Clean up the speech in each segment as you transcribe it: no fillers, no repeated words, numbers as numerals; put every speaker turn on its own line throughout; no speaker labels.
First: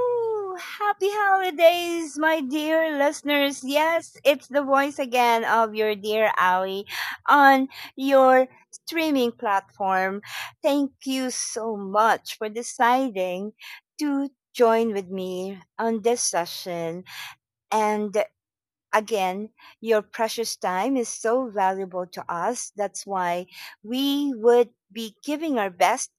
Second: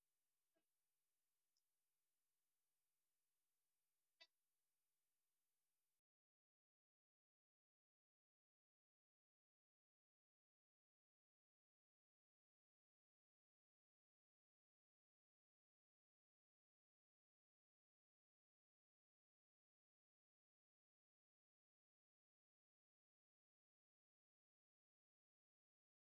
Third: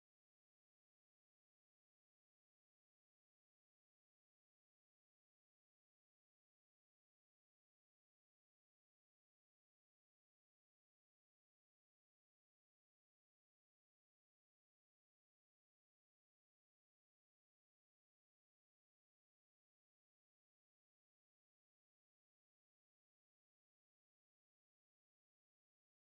hello. Happy holidays, my dear listeners. Yes, it's the voice again of your dear Ali on your streaming platform. Thank you so much for deciding to join with me on this session. And again, your precious time is so valuable to us. That's why we would be giving our best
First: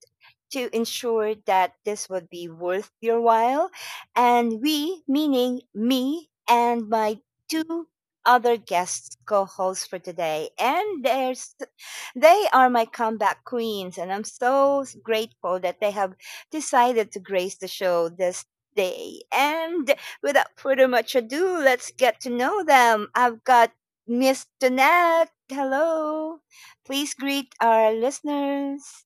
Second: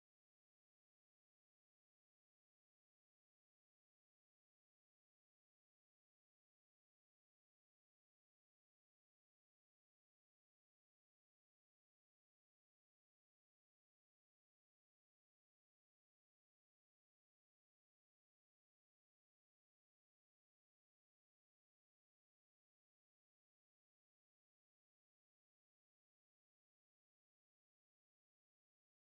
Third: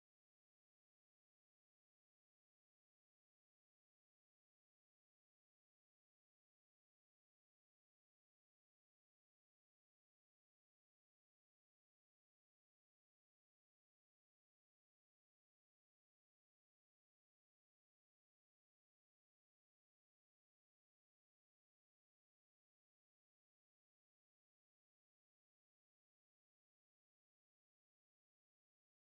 to ensure that this would be worth your while. And we, meaning me and my two other guests co-hosts for today and there's they are my comeback queens and I'm so grateful that they have decided to grace the show this day. And without further much ado, let's get to know them. I've got Miss Donette. Hello. Please greet our listeners.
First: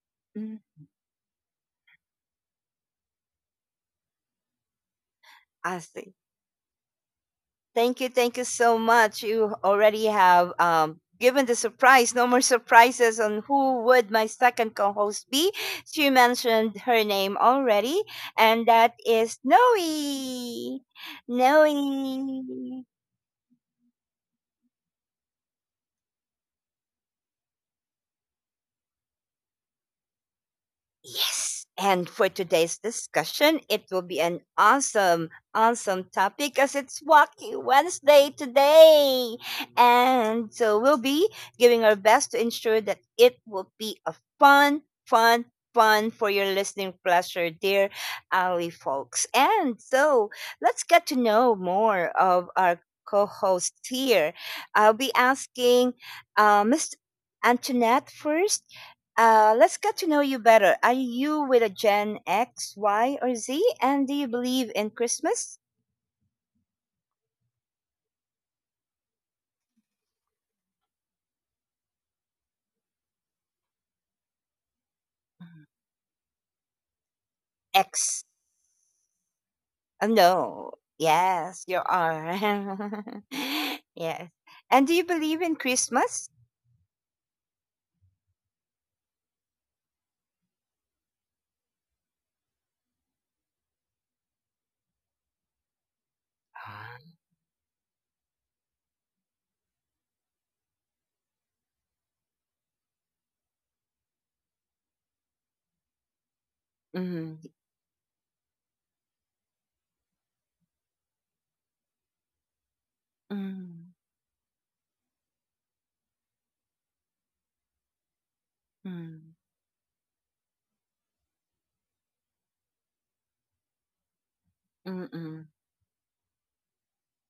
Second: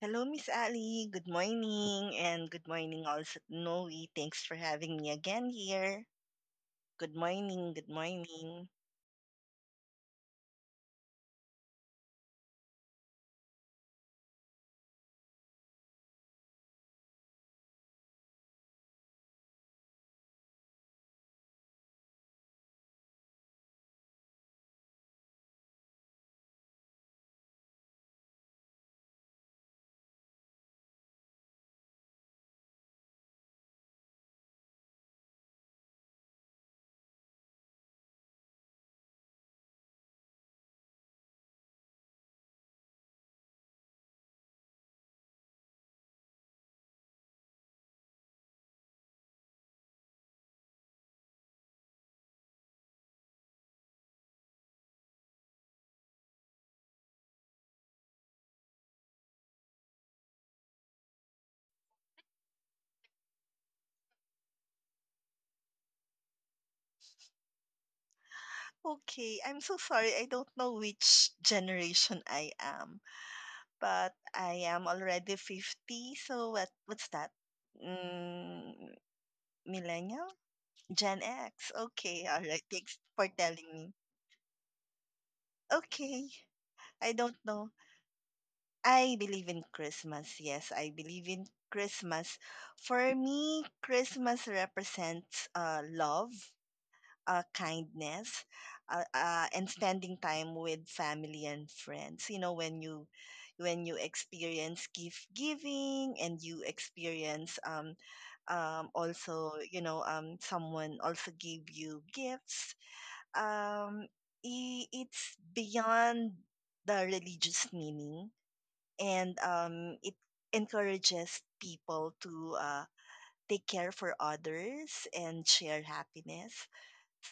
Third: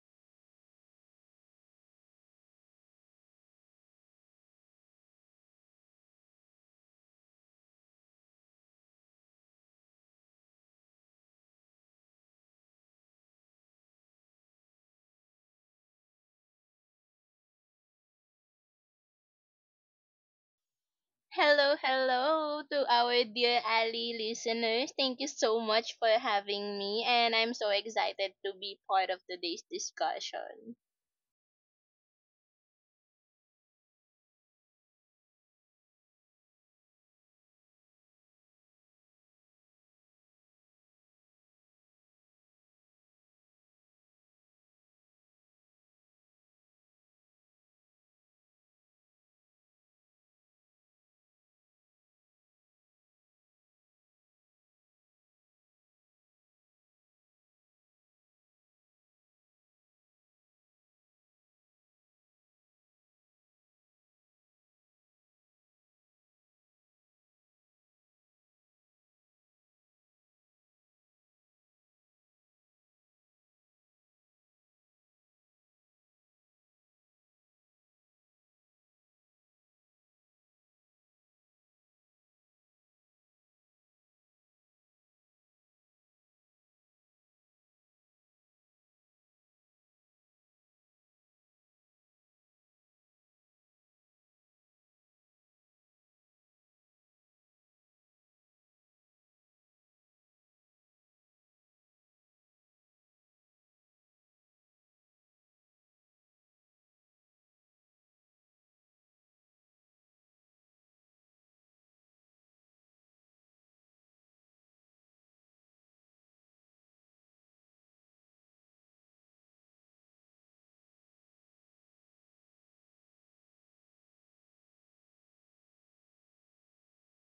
Hello, Miss
Mm,
Ali. Good morning, and good morning also to Noe. Thanks for having me again
I
here.
see.
Good morning, good
Thank you. Thank you
morning.
so much. You already have given the surprise. No more surprises on who would my second co host be. She mentioned her name already, and that is Noe.
Hello, hello
Noe.
to our dear Ali listeners. Thank you so much for having me, and I'm so excited to be part of today's discussion.
Yes. And for today's discussion, it will be an awesome, awesome topic because it's Wacky Wednesday today. And so we'll be giving our best to ensure that it will be a fun, fun, fun for your listening pleasure, dear Ali folks. And so let's get to know more of our co host here. I'll be asking Mr. Antoinette first. Let's get to know you better. Are you with a Gen X, Y, or Z? And do you believe in Christmas?
Okay, I'm so sorry. I don't know which generation I am, but I am already
Mhm.
50. So what? What's that?
X.
Mm, millennial?
No.
Gen
Yes,
X.
you
Okay,
are.
all right. Thanks for telling me.
Yes. And do you believe in
Okay,
Christmas?
I don't know. I believe in Christmas. Yes, I believe in Christmas. For me, Christmas represents love, kindness, and spending time with family and friends. You know, when you experience gift giving and you
Mm-hmm.
experience also, someone also give you gifts.
Mm-hmm.
Um, it's beyond the religious meaning and it encourages people to take care for others
Mm-hmm.
and share happiness.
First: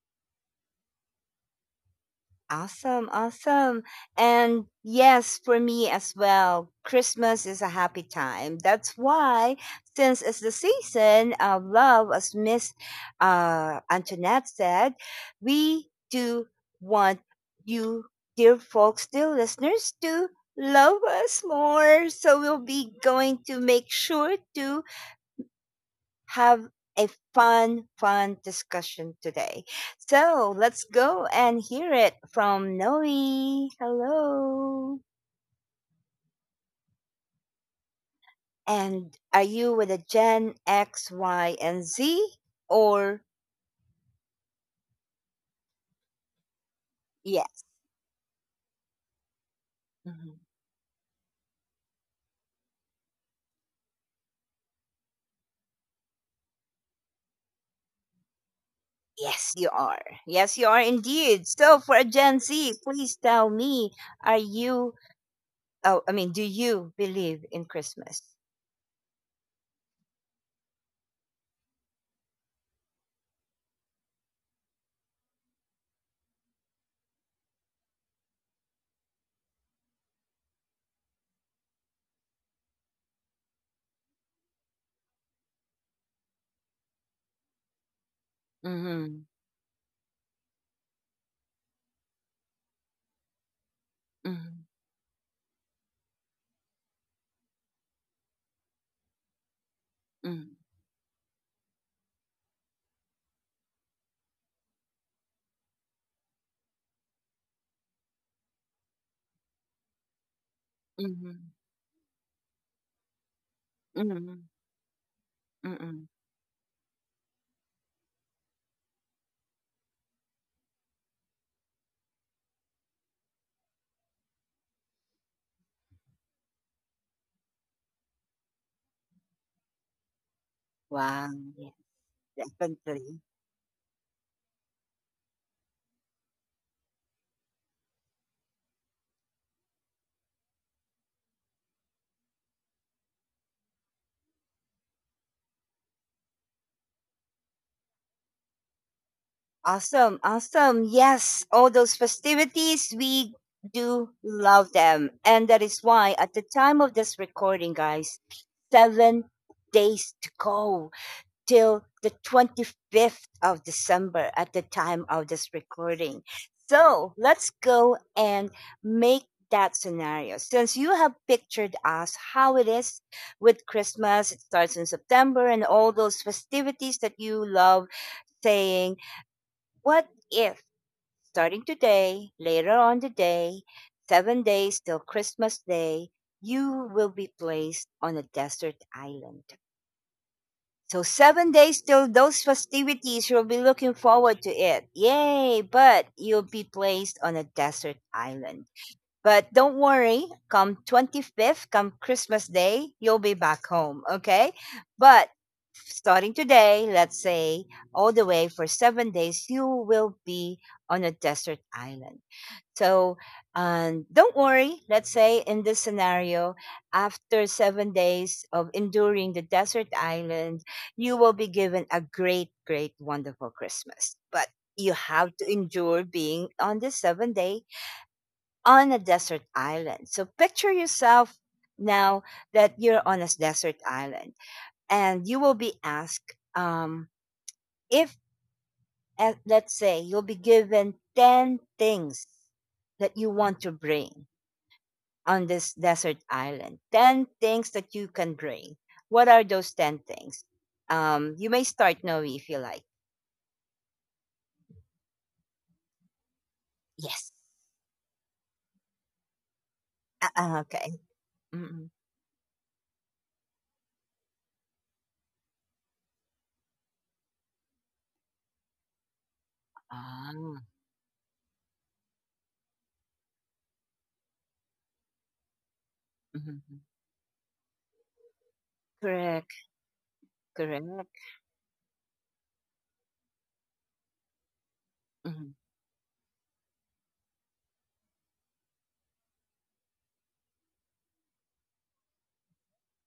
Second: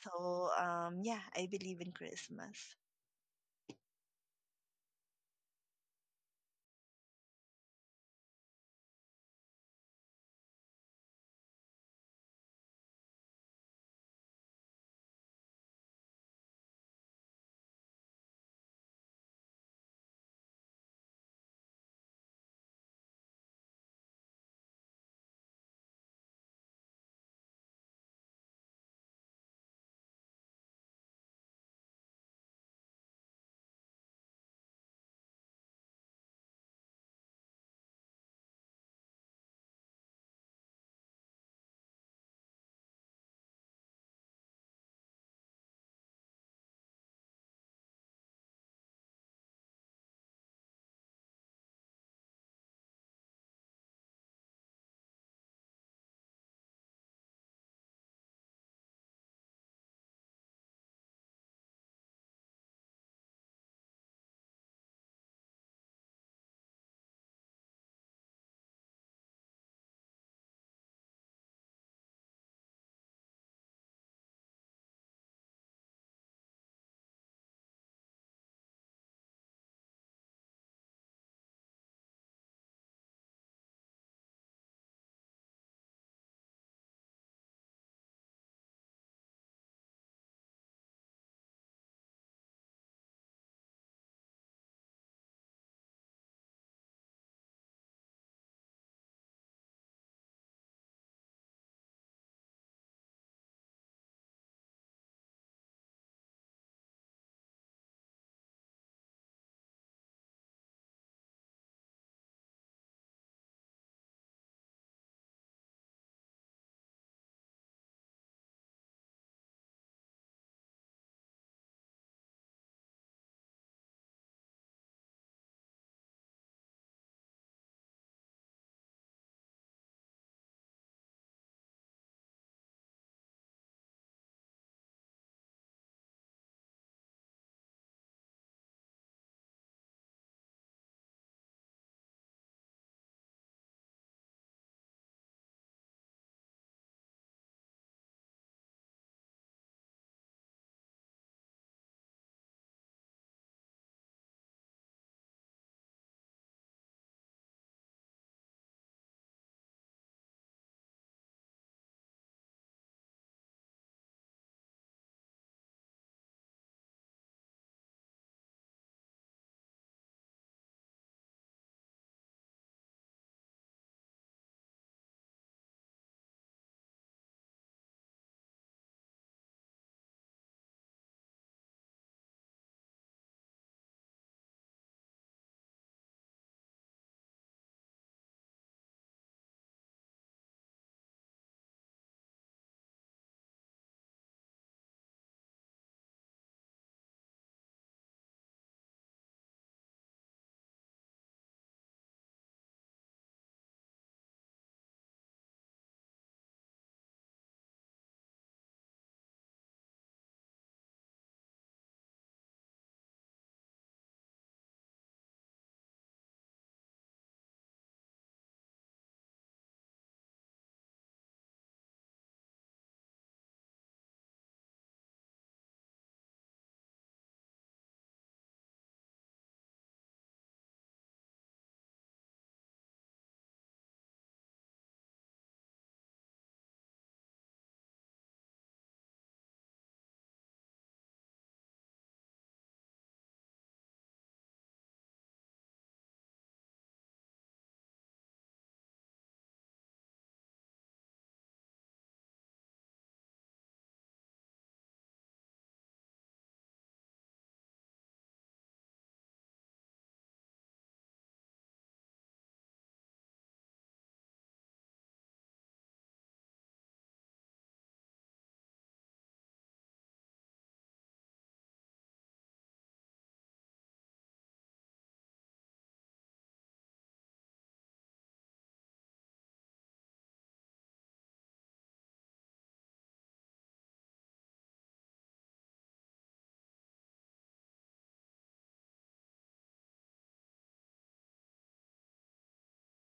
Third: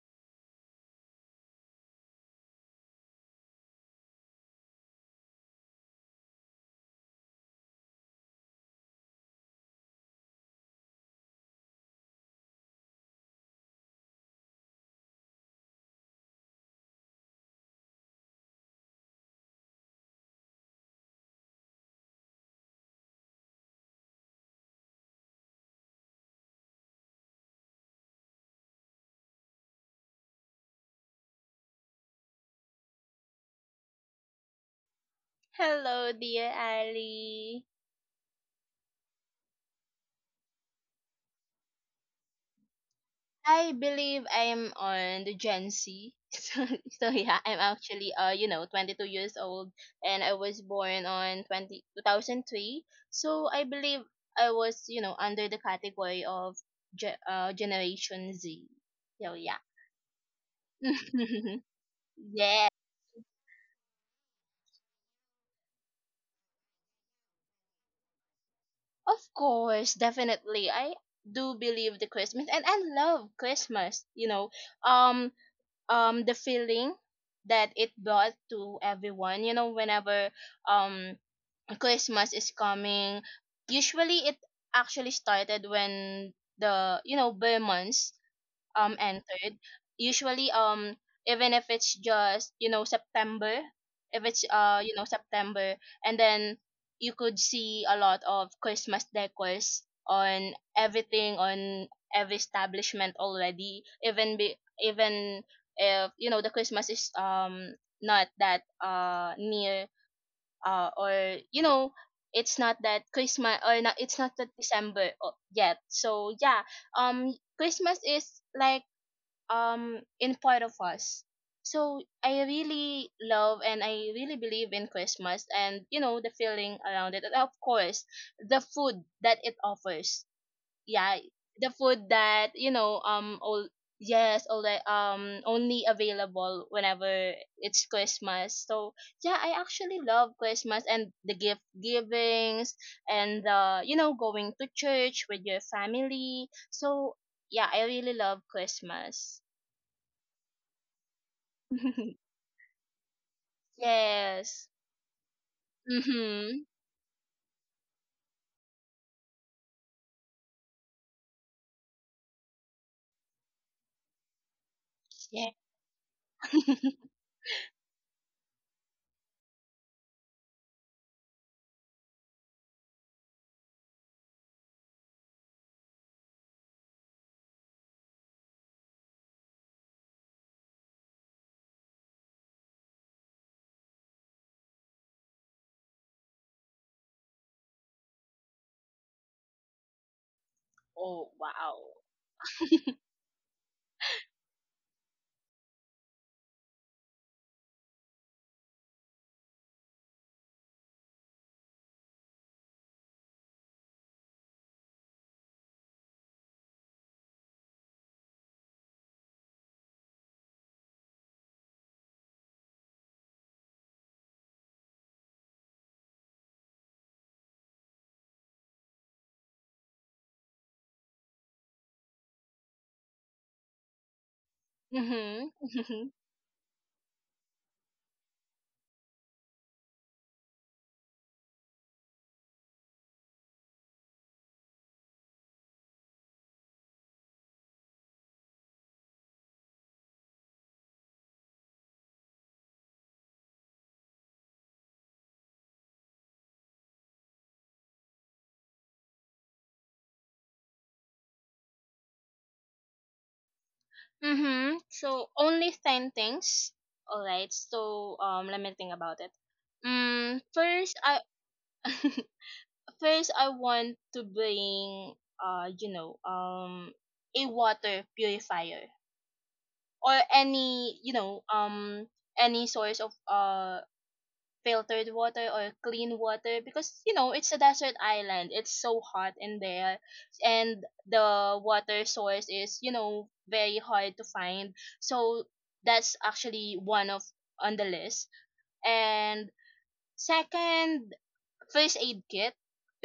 So yeah, I believe in Christmas.
Awesome, awesome. And yes, for me as well, Christmas is a happy time. That's why, since it's the season of love, as Miss Antoinette said, we do want you, dear folks, dear listeners, to love us more. So we'll be going to make sure to have a fun, fun discussion today. So let's go and hear it from Noe. Hello.
Hello, dear Ali.
And are you with a Gen X, Y, and Z? Or
I believe I'm on the Gen Z. So yeah, I'm
yes?
actually 22 years old, and I
Mhm.
was born on 20 2003. So I believe I was under the category of Generation Z. So
Yes,
yeah.
you are. Yes, you are indeed. So for a Gen
Yeah,
Z, please tell me, are you, oh, I mean, do you believe in Christmas?
of course, definitely. I do believe the Christmas and I love Christmas. Um the feeling that it brought to everyone, whenever um Christmas is coming, usually it actually started when the bear months
Mm-hmm.
entered, usually even if it's just September. If it's
Mm-hmm.
September, and then you could see a lot of Christmas decors on everything, on every establishment already, even if the Christmas is not that near, or
Mm-hmm.
you know it's not that christmas or not it's not
Mm-hmm.
that December yet.
Mm-hmm.
So yeah, um Christmas is like in part of us. So I really love and I really believe in Christmas, and the feeling around it, and of course the food that it offers. Yeah,
Wow.
the food that
Definitely.
all, yes, all that only available whenever it's Christmas. So yeah, I actually love Christmas and the gift givings, and the going to church with your family. So yeah, I really love Christmas.
Awesome. Awesome. Yes. All those festivities, we do
Yes.
love them. And that is why at the
Mhm.
time of this recording, guys, 7 days to go till the 25th of December at the time of this
Yeah.
recording. So let's go and make that scenario. Since you have pictured us how it is with Christmas, it starts in September and all those festivities that you love saying. What if starting today, later on today, 7 days till Christmas Day, you will be placed on a desert island? So,
Oh,
7 days
wow.
till those festivities, you'll be looking forward to it. Yay! But you'll be placed on a desert island. But don't worry, come 25th, come Christmas Day, you'll be back home, okay? But starting today, let's say all the way for 7 days, you will be on a desert island. So don't worry, let's say in this scenario, after 7 days of enduring the desert island, you will be given a great, great, wonderful Christmas. But you have to
Mhm.
endure
Mhm.
being on this 7-day on a desert island. So picture yourself now that you're on a desert island and you will be asked if, let's say, you'll be given 10 things that you want to bring on this desert island, 10 things that you can bring. What are those 10 things? You may start, Noe, if you like.
Mhm. So only 10 things. All
Yes.
right. So let me think about it. Mm, first
Okay.
I
Mm-mm.
first I want to bring a water purifier, or
Ah,
any any source of filtered water or clean water,
mhm.
because it's a desert island, it's so hot
Correct.
in there, and
Correct.
the water source is very hard to find. So
Mhm.
that's actually one of on the list. And second, first aid kit,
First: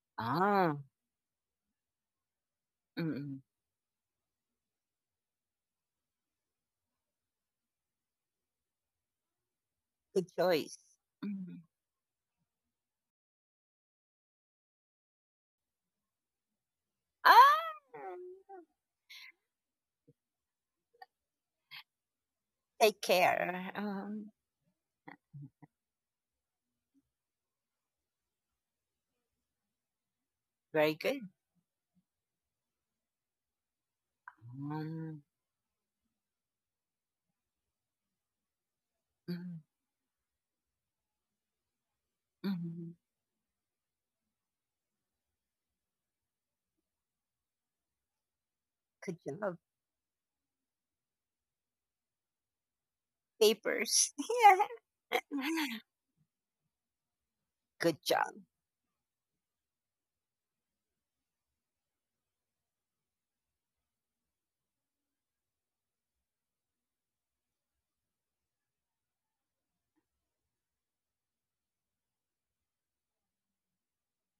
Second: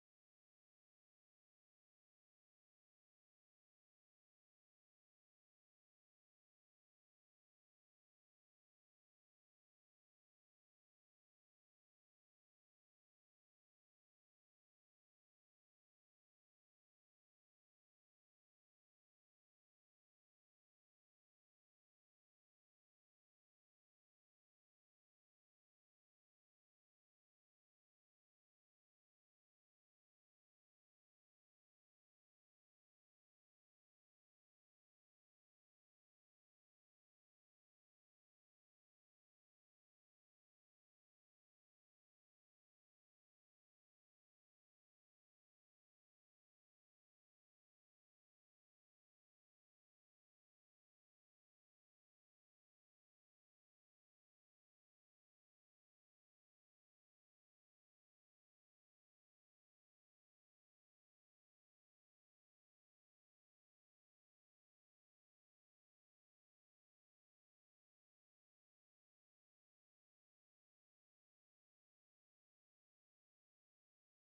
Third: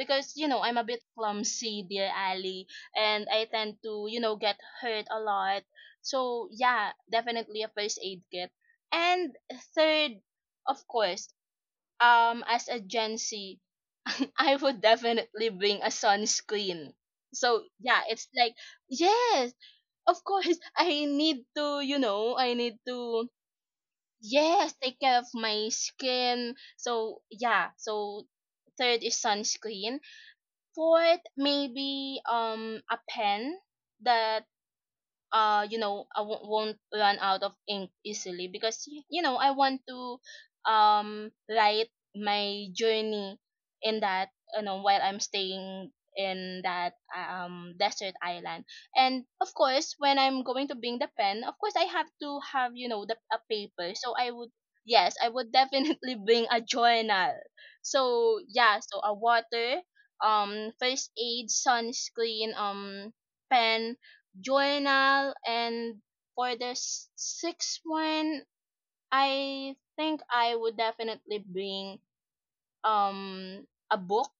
because
Ah.
I'm a bit clumsy, dear Ali, and
Mm.
I tend to get hurt a lot. So yeah, definitely a first aid kit. And third,
Good choice.
of course,
Mm.
as a Gen Z, I would definitely bring a sunscreen.
Ah,
So yeah, it's like, yes, of course, I need to, you know, I need
take
to
care.
yes, take care of my skin. So yeah, so third is sunscreen.
Very good.
Fourth, maybe a pen, that
Um,
won't run out of ink easily, because I
mm,
want to write my
mm,
journey in that, while I'm staying in that desert island.
good
And of
job.
course, when I'm going to bring the pen, of course I have to have the a paper,
Papers.
so I would, yes, I would definitely bring a journal.
Good job.
So yeah, so a water, first aid, sunscreen, pen, journal. And for the sixth one, I think I would definitely bring a book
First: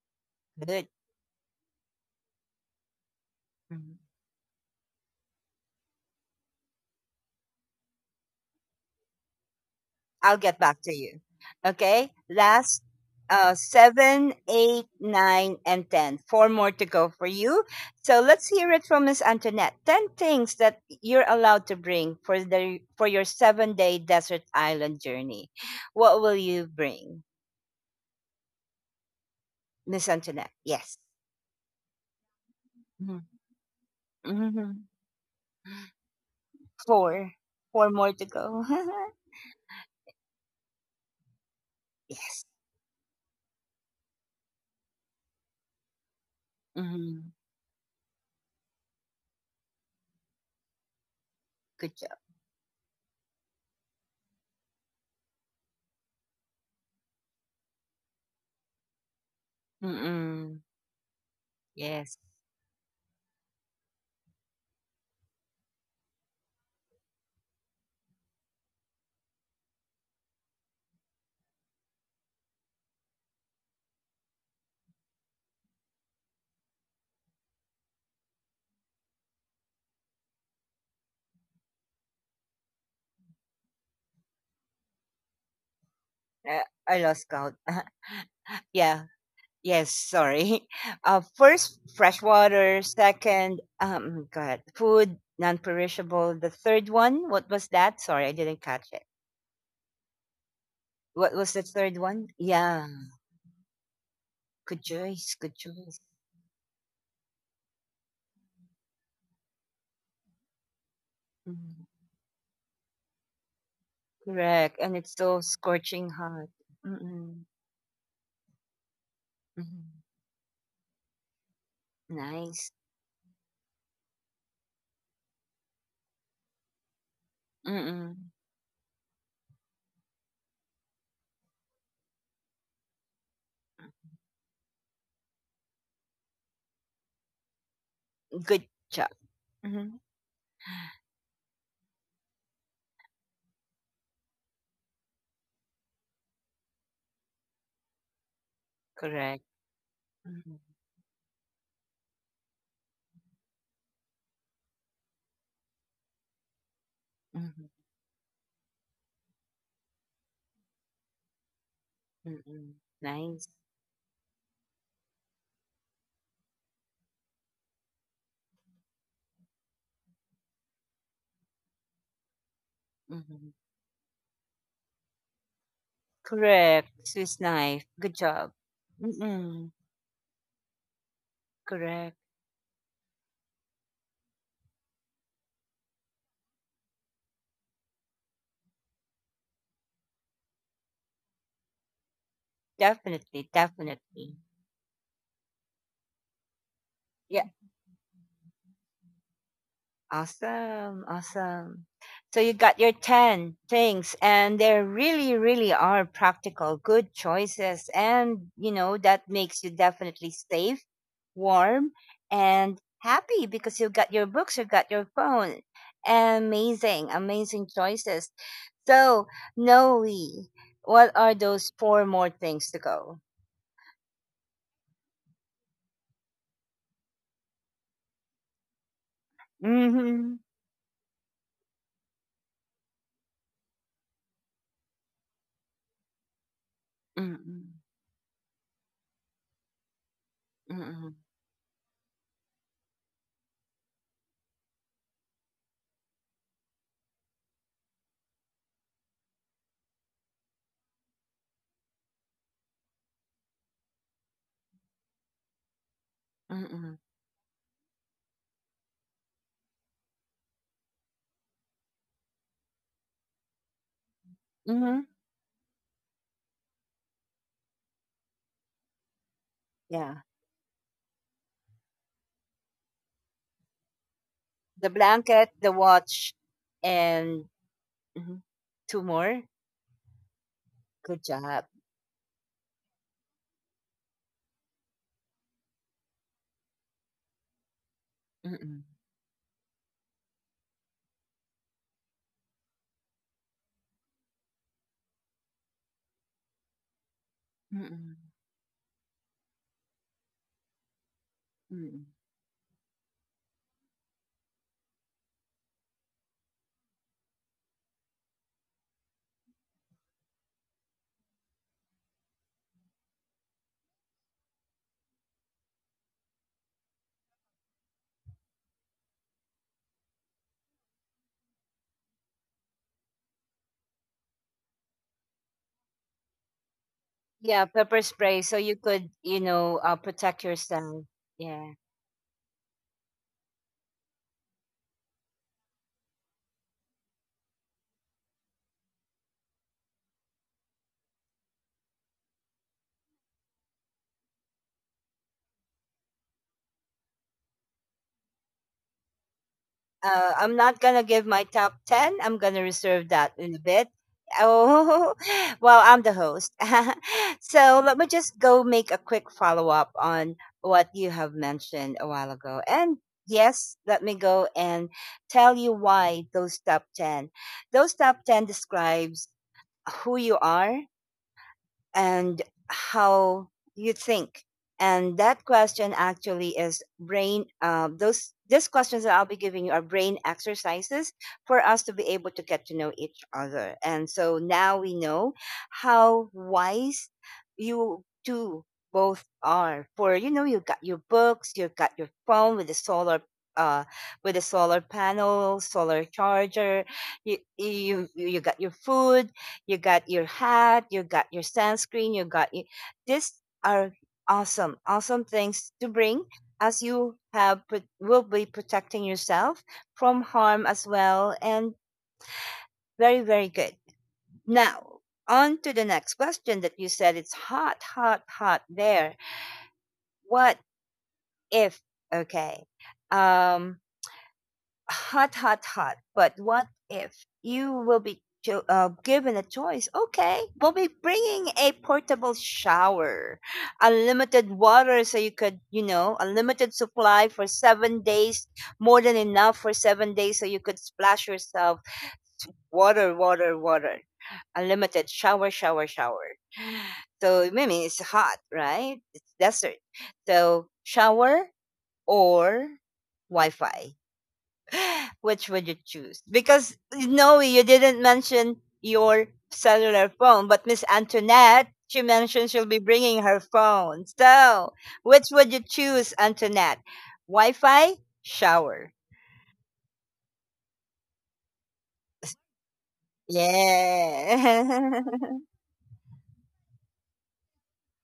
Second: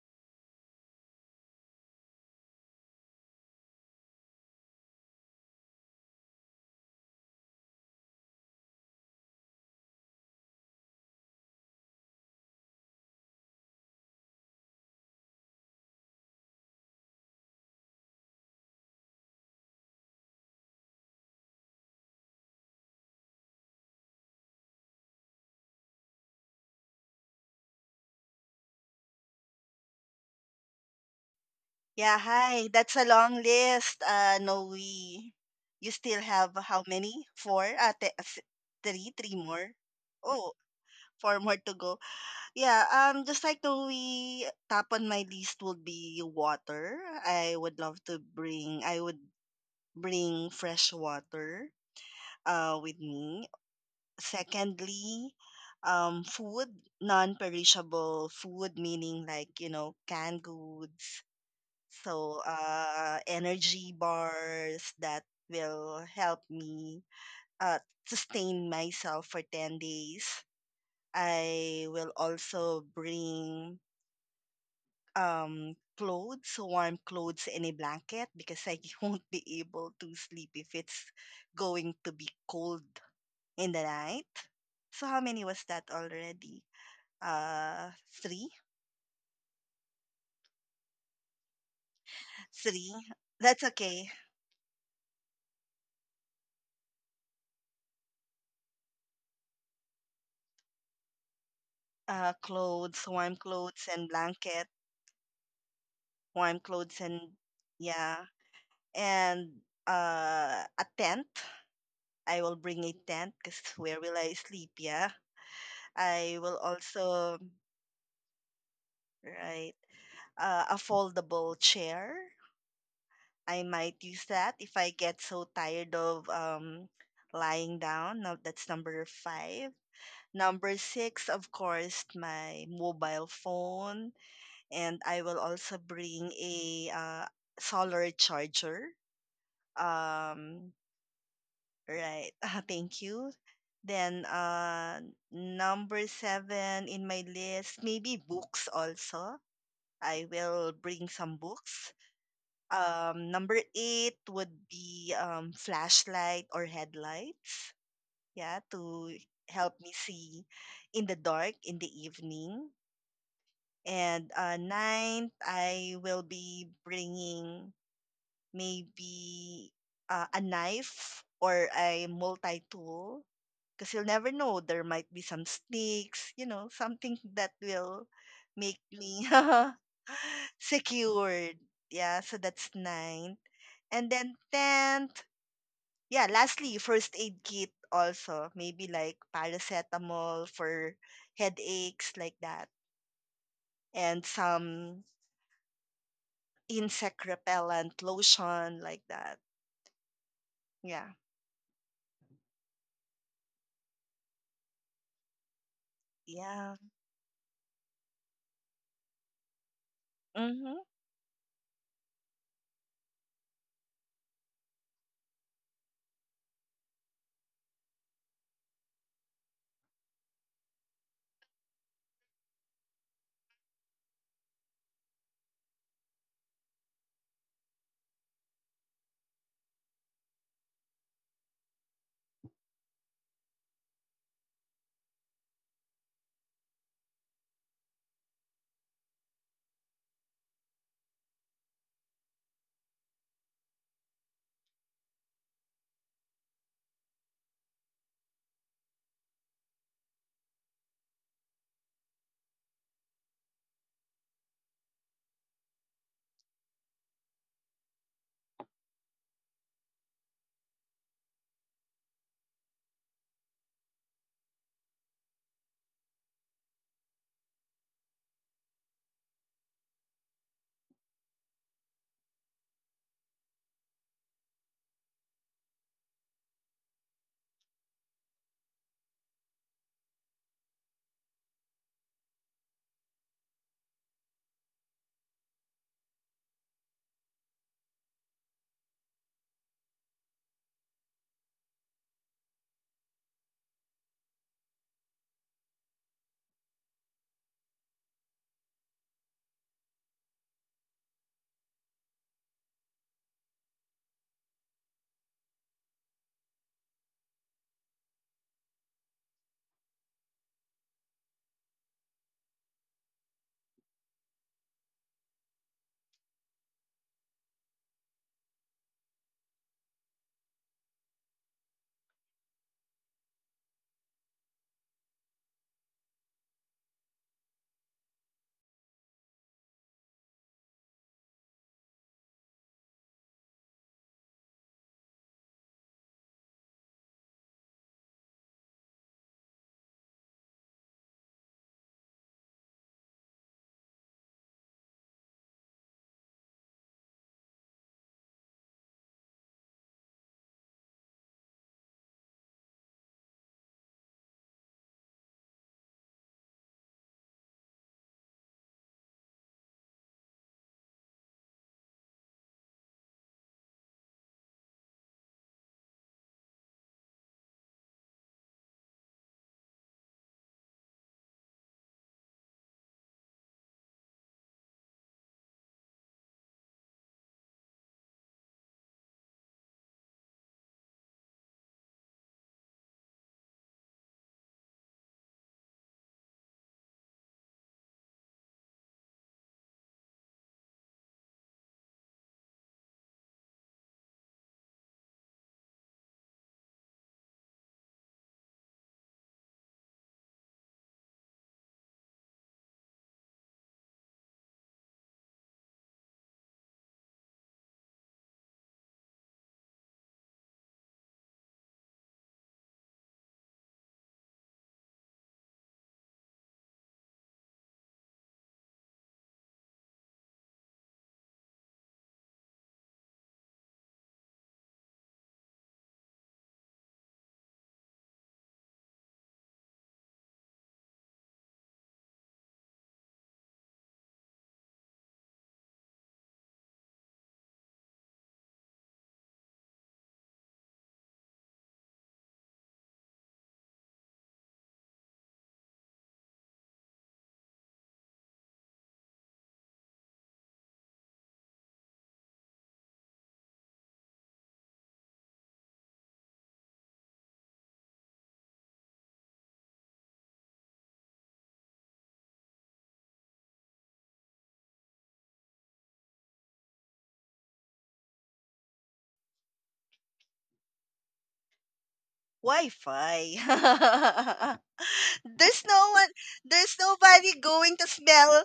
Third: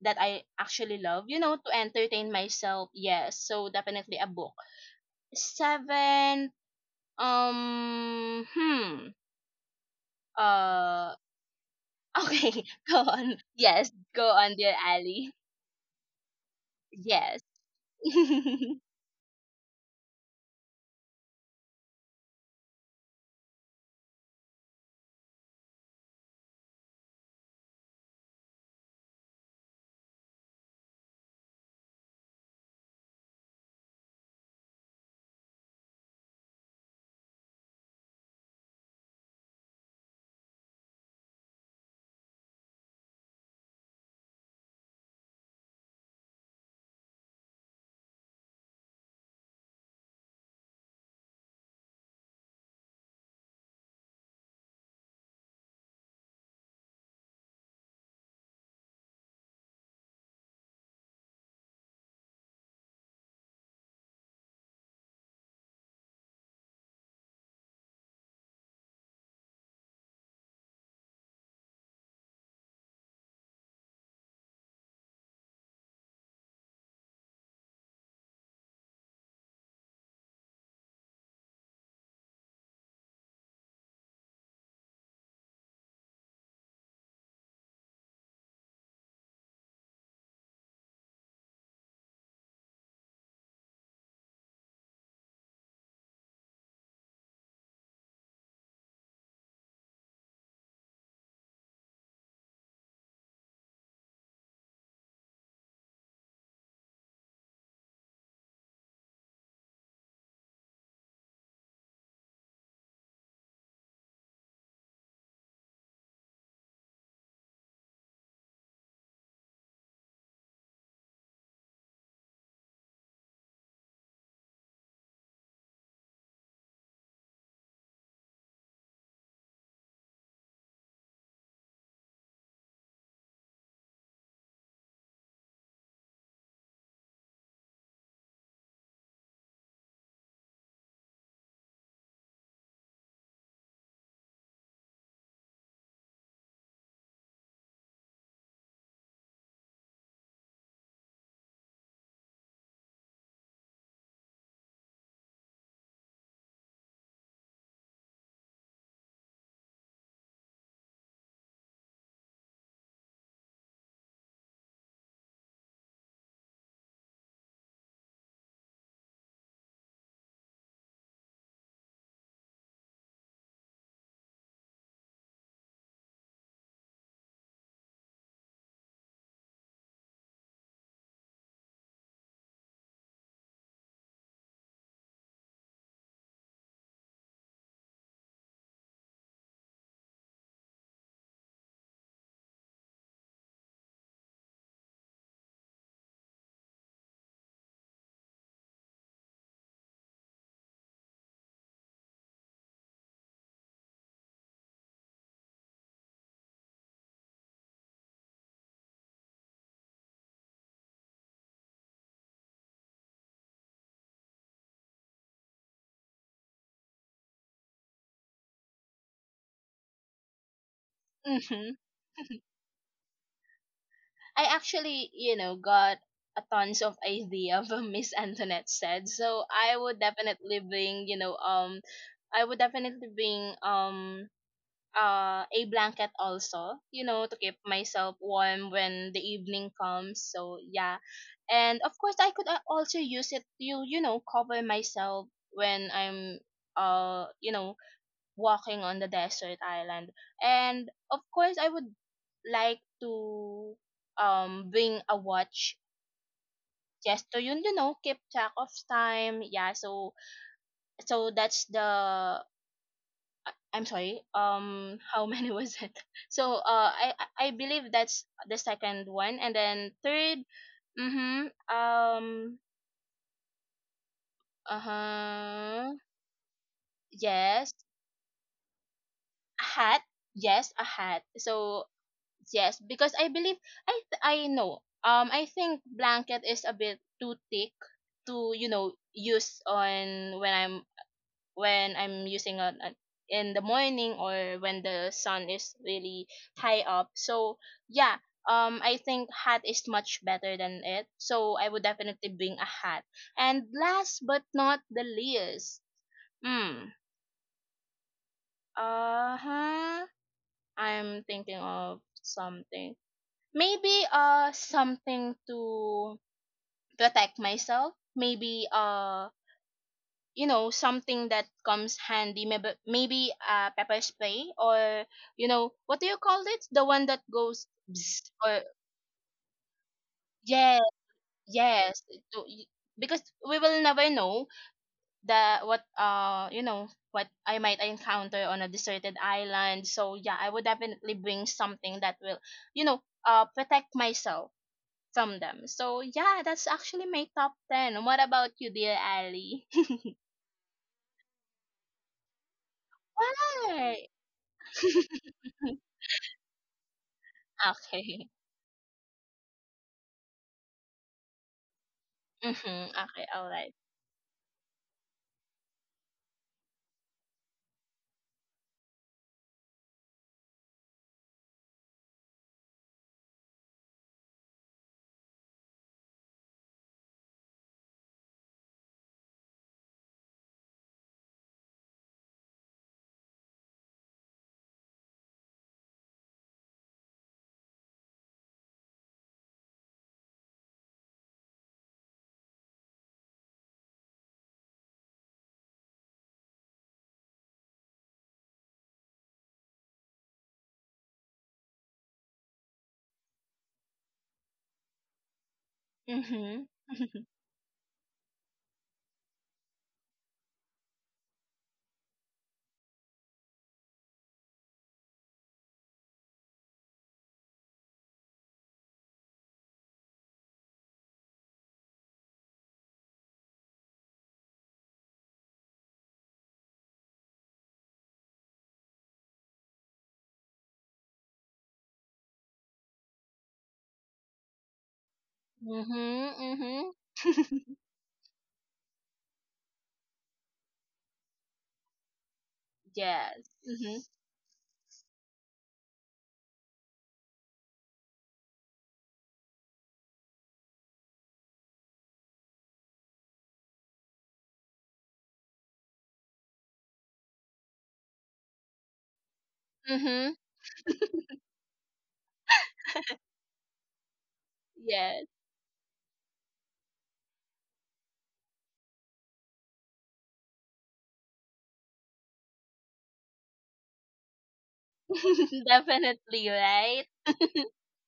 that I
Good.
actually love, to entertain myself. Yes, so
Mm-hmm.
definitely a book. Seven, um, hmm,
I'll get back to
uh,
you. Okay.
okay,
Last
go on. Yes, go
seven,
on, dear
eight,
Ali.
nine, and 10. Four more to go for
Yes.
you. So let's hear it from Miss Antoinette. 10 things that you're allowed to bring for your 7-day desert island journey. What will you bring, Miss Antoinette? Yes.
Yeah, hi. That's a long
Mhm.
list. No,
Mhm.
we. You still have how many?
Four.
Four?
Four more to go.
Three? Three more? Oh, four more to go.
Yes.
Yeah, just like the we top on my list would be water. I would
Mhm.
love to bring. I would bring fresh water
Good job.
with me. Secondly, food, non-perishable food, meaning like, you know, canned goods.
Mm-mm.
So,
Yes.
energy bars that will help me uh, sustain myself for 10 days. I will also bring clothes, warm clothes, and a blanket because I won't be able to sleep if it's going to be cold in the night. So how many was that already?
Uh, I
Uh,
lost count.
three,
Yeah. Yes, sorry. First, fresh
three.
water.
That's okay.
Second, go ahead. Food, non-perishable. The third one, what was that? Sorry, I didn't catch it. What was the third one?
Clothes, warm
Yeah,
clothes, and blanket,
good choice, good
warm
choice.
clothes, and yeah, and a tent. I
Mm,
will bring a tent because where will I sleep? Yeah,
correct, and it's so
I will
scorching hot.
also
Mm-mm.
right
Mm.
a foldable chair.
Nice.
I might use that if I get so tired of lying down. Now that's
Mm-mm,
number five. Number six, of course, my mobile phone, and I will also bring a solar charger.
good job. Hmm.
Um, right. Thank you. Then number seven in my list, maybe books also.
Correct.
I will bring
Mm-hmm.
some books. Number eight would be flashlight or headlights.
Mm-hmm.
Yeah, to help me see in the dark in the evening.
Mm-mm, nice.
And ninth, I will be bringing maybe a knife or a multi tool because you'll
Mm-hmm.
never know. There might be some sticks, you know, something that
Correct.
will
Swiss knife.
make
Good job.
me
Mm-mm.
secured. Yeah, so that's
Correct.
ninth. And then tenth, yeah, lastly, first aid kit also. Maybe like paracetamol for headaches like that
Definitely,
and some
definitely.
insect repellent
Yeah.
lotion like that. Yeah.
Awesome, awesome. So you got your 10 things, and there really, really
Yeah.
are practical, good choices. And that makes you
Mm-hmm.
definitely safe, warm, and happy because you've got your books, you've got your phone. Amazing, amazing choices. So, Noe, what are
Mhm.
those four more things to go?
I actually, got a tons of idea from Miss Antoinette said. So I would
Mm-hmm.
definitely bring, you know, I would definitely bring a blanket also, to keep
Mm-hmm.
myself warm when the evening comes. So yeah,
Mm-hmm.
and of course I could, also use it to cover myself when I'm uh you know walking on the desert island. And of course, I would like to bring a watch, just to yun you know keep track of time. Yeah, so that's the, I'm sorry.
Mm-hmm.
How many was it? So I believe that's the second one, and then
Yeah.
third. Mhm. Uh
The blanket, the
huh.
watch, and,
Yes.
mhm, two more.
A hat. Yes, a hat.
Good job.
So, yes, because I believe I know. I think blanket is a bit too thick to
Mm-mm.
use on when I'm, using it in the morning, or when the sun is really high up. So
Mm-mm.
yeah, I think hat is much better than it. So I would
Mm-mm.
definitely bring a hat. And last but not the least, hmm, uh huh. I'm thinking of something, maybe something to protect myself, maybe something that comes handy, maybe pepper spray, or what do you call it, the one that
Yeah,
goes
pepper
bzz,
spray, so
or
you could protect
yeah,
yourself. Yeah.
yes, to, because we will never know the what you know what I might encounter on a deserted island. So yeah, I would definitely bring something that will you know protect myself dum them. So yeah, that's actually my top 10. What about you, dear Ali?
I'm not gonna give my top ten. I'm gonna reserve that in a bit.
Why?
Oh, well, I'm the host, so let me
Okay.
just go make a quick follow up on what you have mentioned a while ago.
Mm-hmm.
And
Okay. All right.
yes, let me go and tell you why those top ten. Those top ten describes who you are and how you think. And that question actually is brain. Those these questions that I'll be giving you are brain exercises for us to be able to get to know each other. And so now we know how wise you two both are. For you've got your books, you've got your phone with the solar. Uh, with a solar panel, solar charger, you got your food, you got your hat, you got your sunscreen, these are awesome, awesome things to bring
Mm-hmm.
as you have put, will be protecting yourself from harm as well and very very good. Now, on to the next question that you said it's hot, hot, hot there. What if okay. Um hot, hot, hot. But what if you will be given a choice? Okay, we'll be bringing a portable shower, unlimited water, so you could
Mm-hmm.
unlimited
Mm-hmm.
supply for 7 days, more than enough for 7 days, so you could splash yourself water,
Yes.
water,
Mm-hmm.
water, unlimited shower, shower, shower. So I mean, it's hot, right? It's desert. So shower or Wi-Fi. Which would you choose? Because no, you didn't mention your cellular
Mm-hmm.
phone, but Miss Antoinette, she mentioned she'll be bringing her phone. So,
Yes.
which would you choose, Antoinette? Wi-Fi, shower.
Wi-Fi.
Yeah.
there's no one there's
Definitely.
nobody
Right.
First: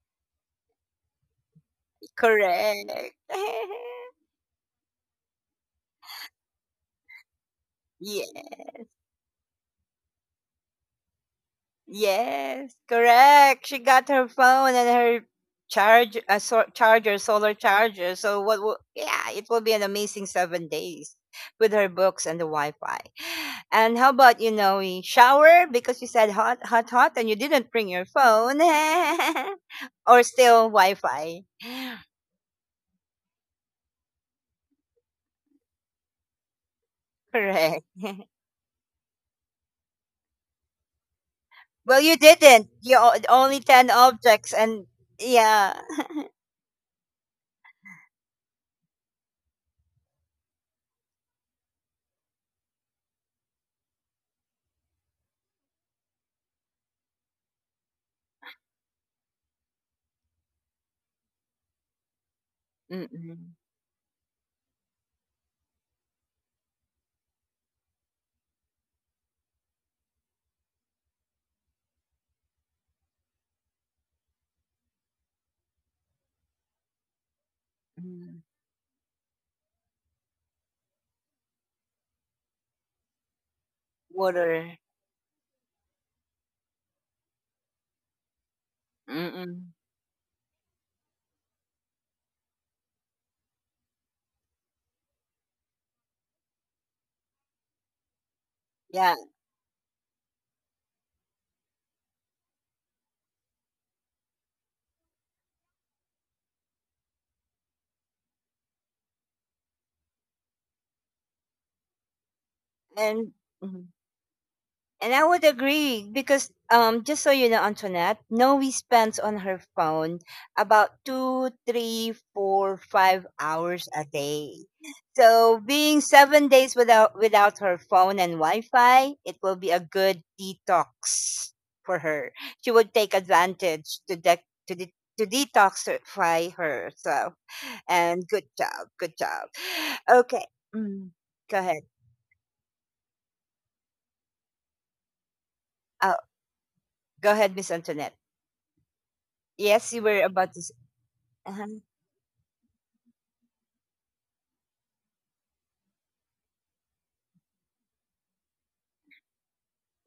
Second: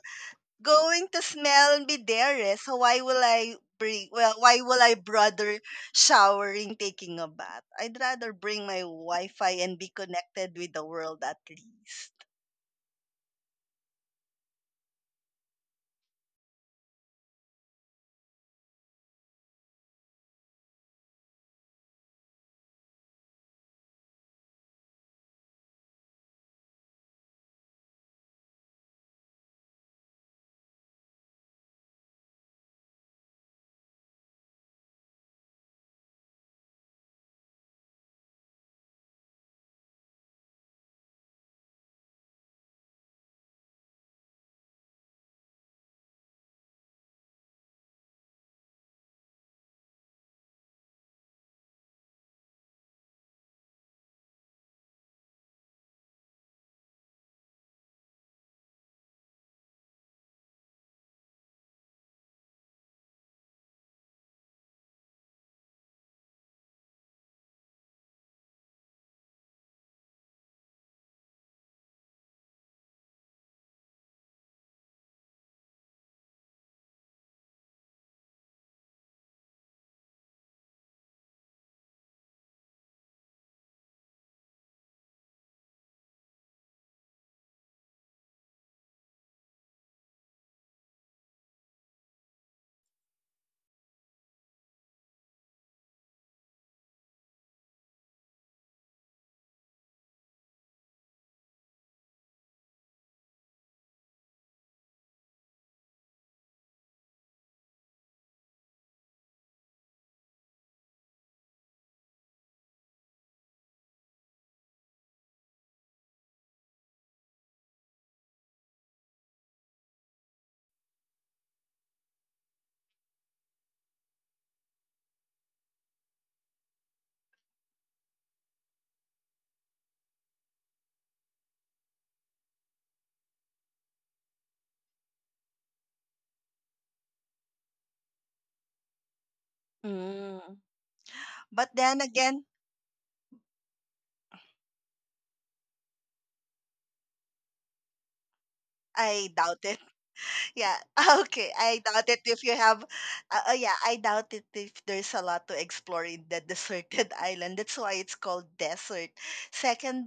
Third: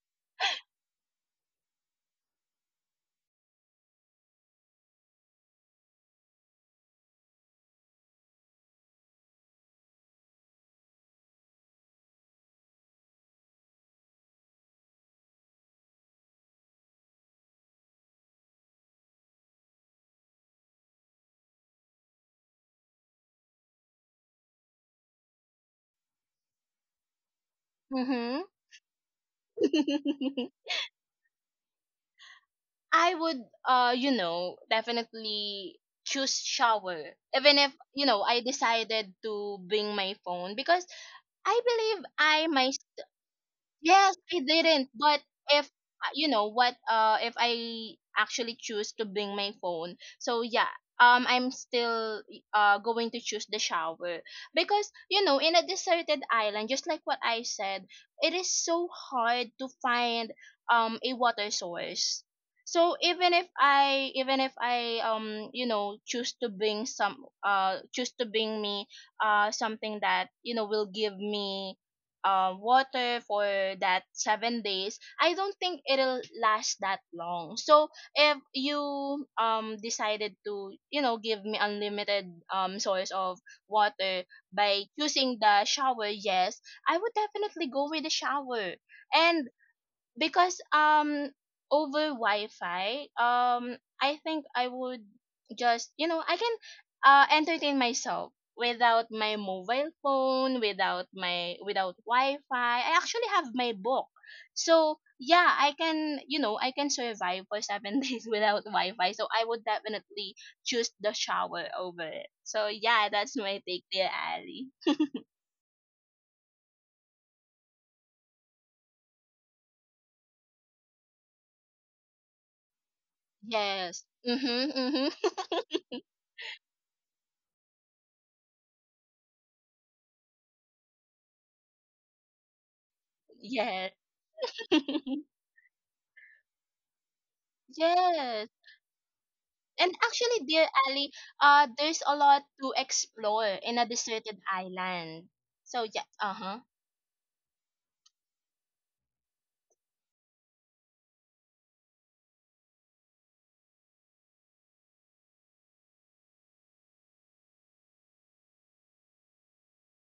going to smell me there. Eh. So
Correct.
why will I bother showering taking a bath? I'd rather
Yeah.
bring my Wi-Fi and be connected with the world at least.
Yes, correct. She got her phone and her charger, solar charger. So it will be an amazing 7 days with her books and the Wi-Fi. And how about we shower because you said hot hot hot and you didn't bring your
Mm-hmm.
phone or still Wi-Fi.
I would, definitely choose shower. Even if,
Correct.
I decided to bring my phone because I
well,
believe
you
I—
didn't. You only 10
yes, I
objects and
didn't. But if,
yeah.
if I actually choose to bring my phone, so yeah, I'm still going to choose the shower, because in a deserted island, just like what I said, it is so hard to find a water source. So even if
Mm-mm.
I, choose to bring some, choose to bring me something that, will give me water for that 7 days, I don't think it'll last that long. So if
Mm.
you decided to give me unlimited source of water
Water.
by choosing the shower, yes, I would definitely go with the shower. And
Mm-mm.
because over Wi-Fi, I think I would just, I can entertain myself without
Yeah.
my mobile phone, without my— without Wi-Fi. I actually have my book, so yeah, I can, I can survive for seven days without Wi-Fi. So I would definitely choose the shower over it. So yeah,
And
that's my take
mhm.
there, Ali.
And I would agree because just so you know, Antoinette, Noe spends on her phone about two, three, four, 5 hours
Yes.
a day.
Mhm. Mhm.
So being 7 days without her phone and Wi-Fi, it will be a good detox for her. She would take
Yes.
advantage to detoxify herself. And good
Yes.
job, good job.
And
Okay,
actually,
Mm.
dear
mm.
Ali,
Go
But
ahead.
then
there's a
again,
lot to explore in a deserted island. So yeah,
Uh,
uh huh.
go ahead, Miss Antoinette.
I doubt.
Yes, you were about to.
Yeah. Okay.
Uh-huh.
I doubt it if you have. Yeah, I doubt it if there's a lot to explore in the deserted island. That's why it's called desert.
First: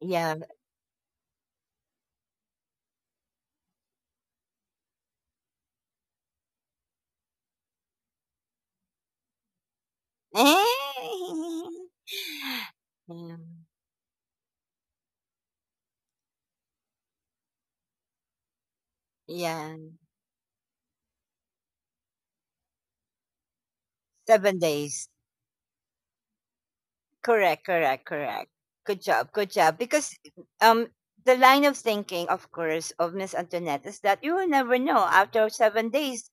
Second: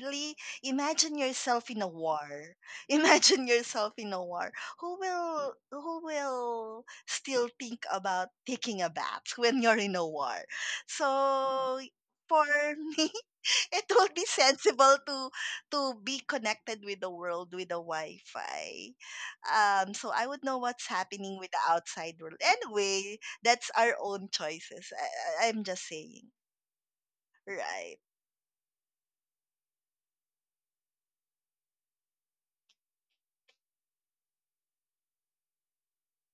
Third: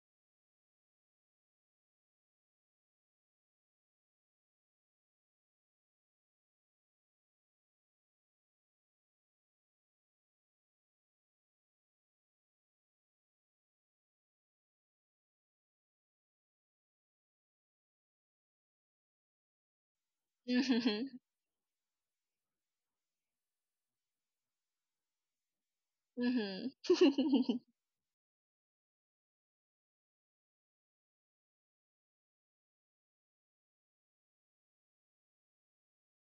Yeah.
imagine yourself in a war. Imagine yourself in a war. Who will still think about taking a bath when you're in a war?
Yeah.
So for me, it will be sensible to be connected with the world with the Wi-Fi.
Yeah.
So I would know what's
Mhm.
happening with the outside world. Anyway, that's our own
Seven
choices.
days.
I'm just saying.
Mhm.
Correct.
Right.
Correct. Correct. Good job. Good job. Because um, the line of thinking, of course, of Miss Antoinette is that you will never know. After 7 days,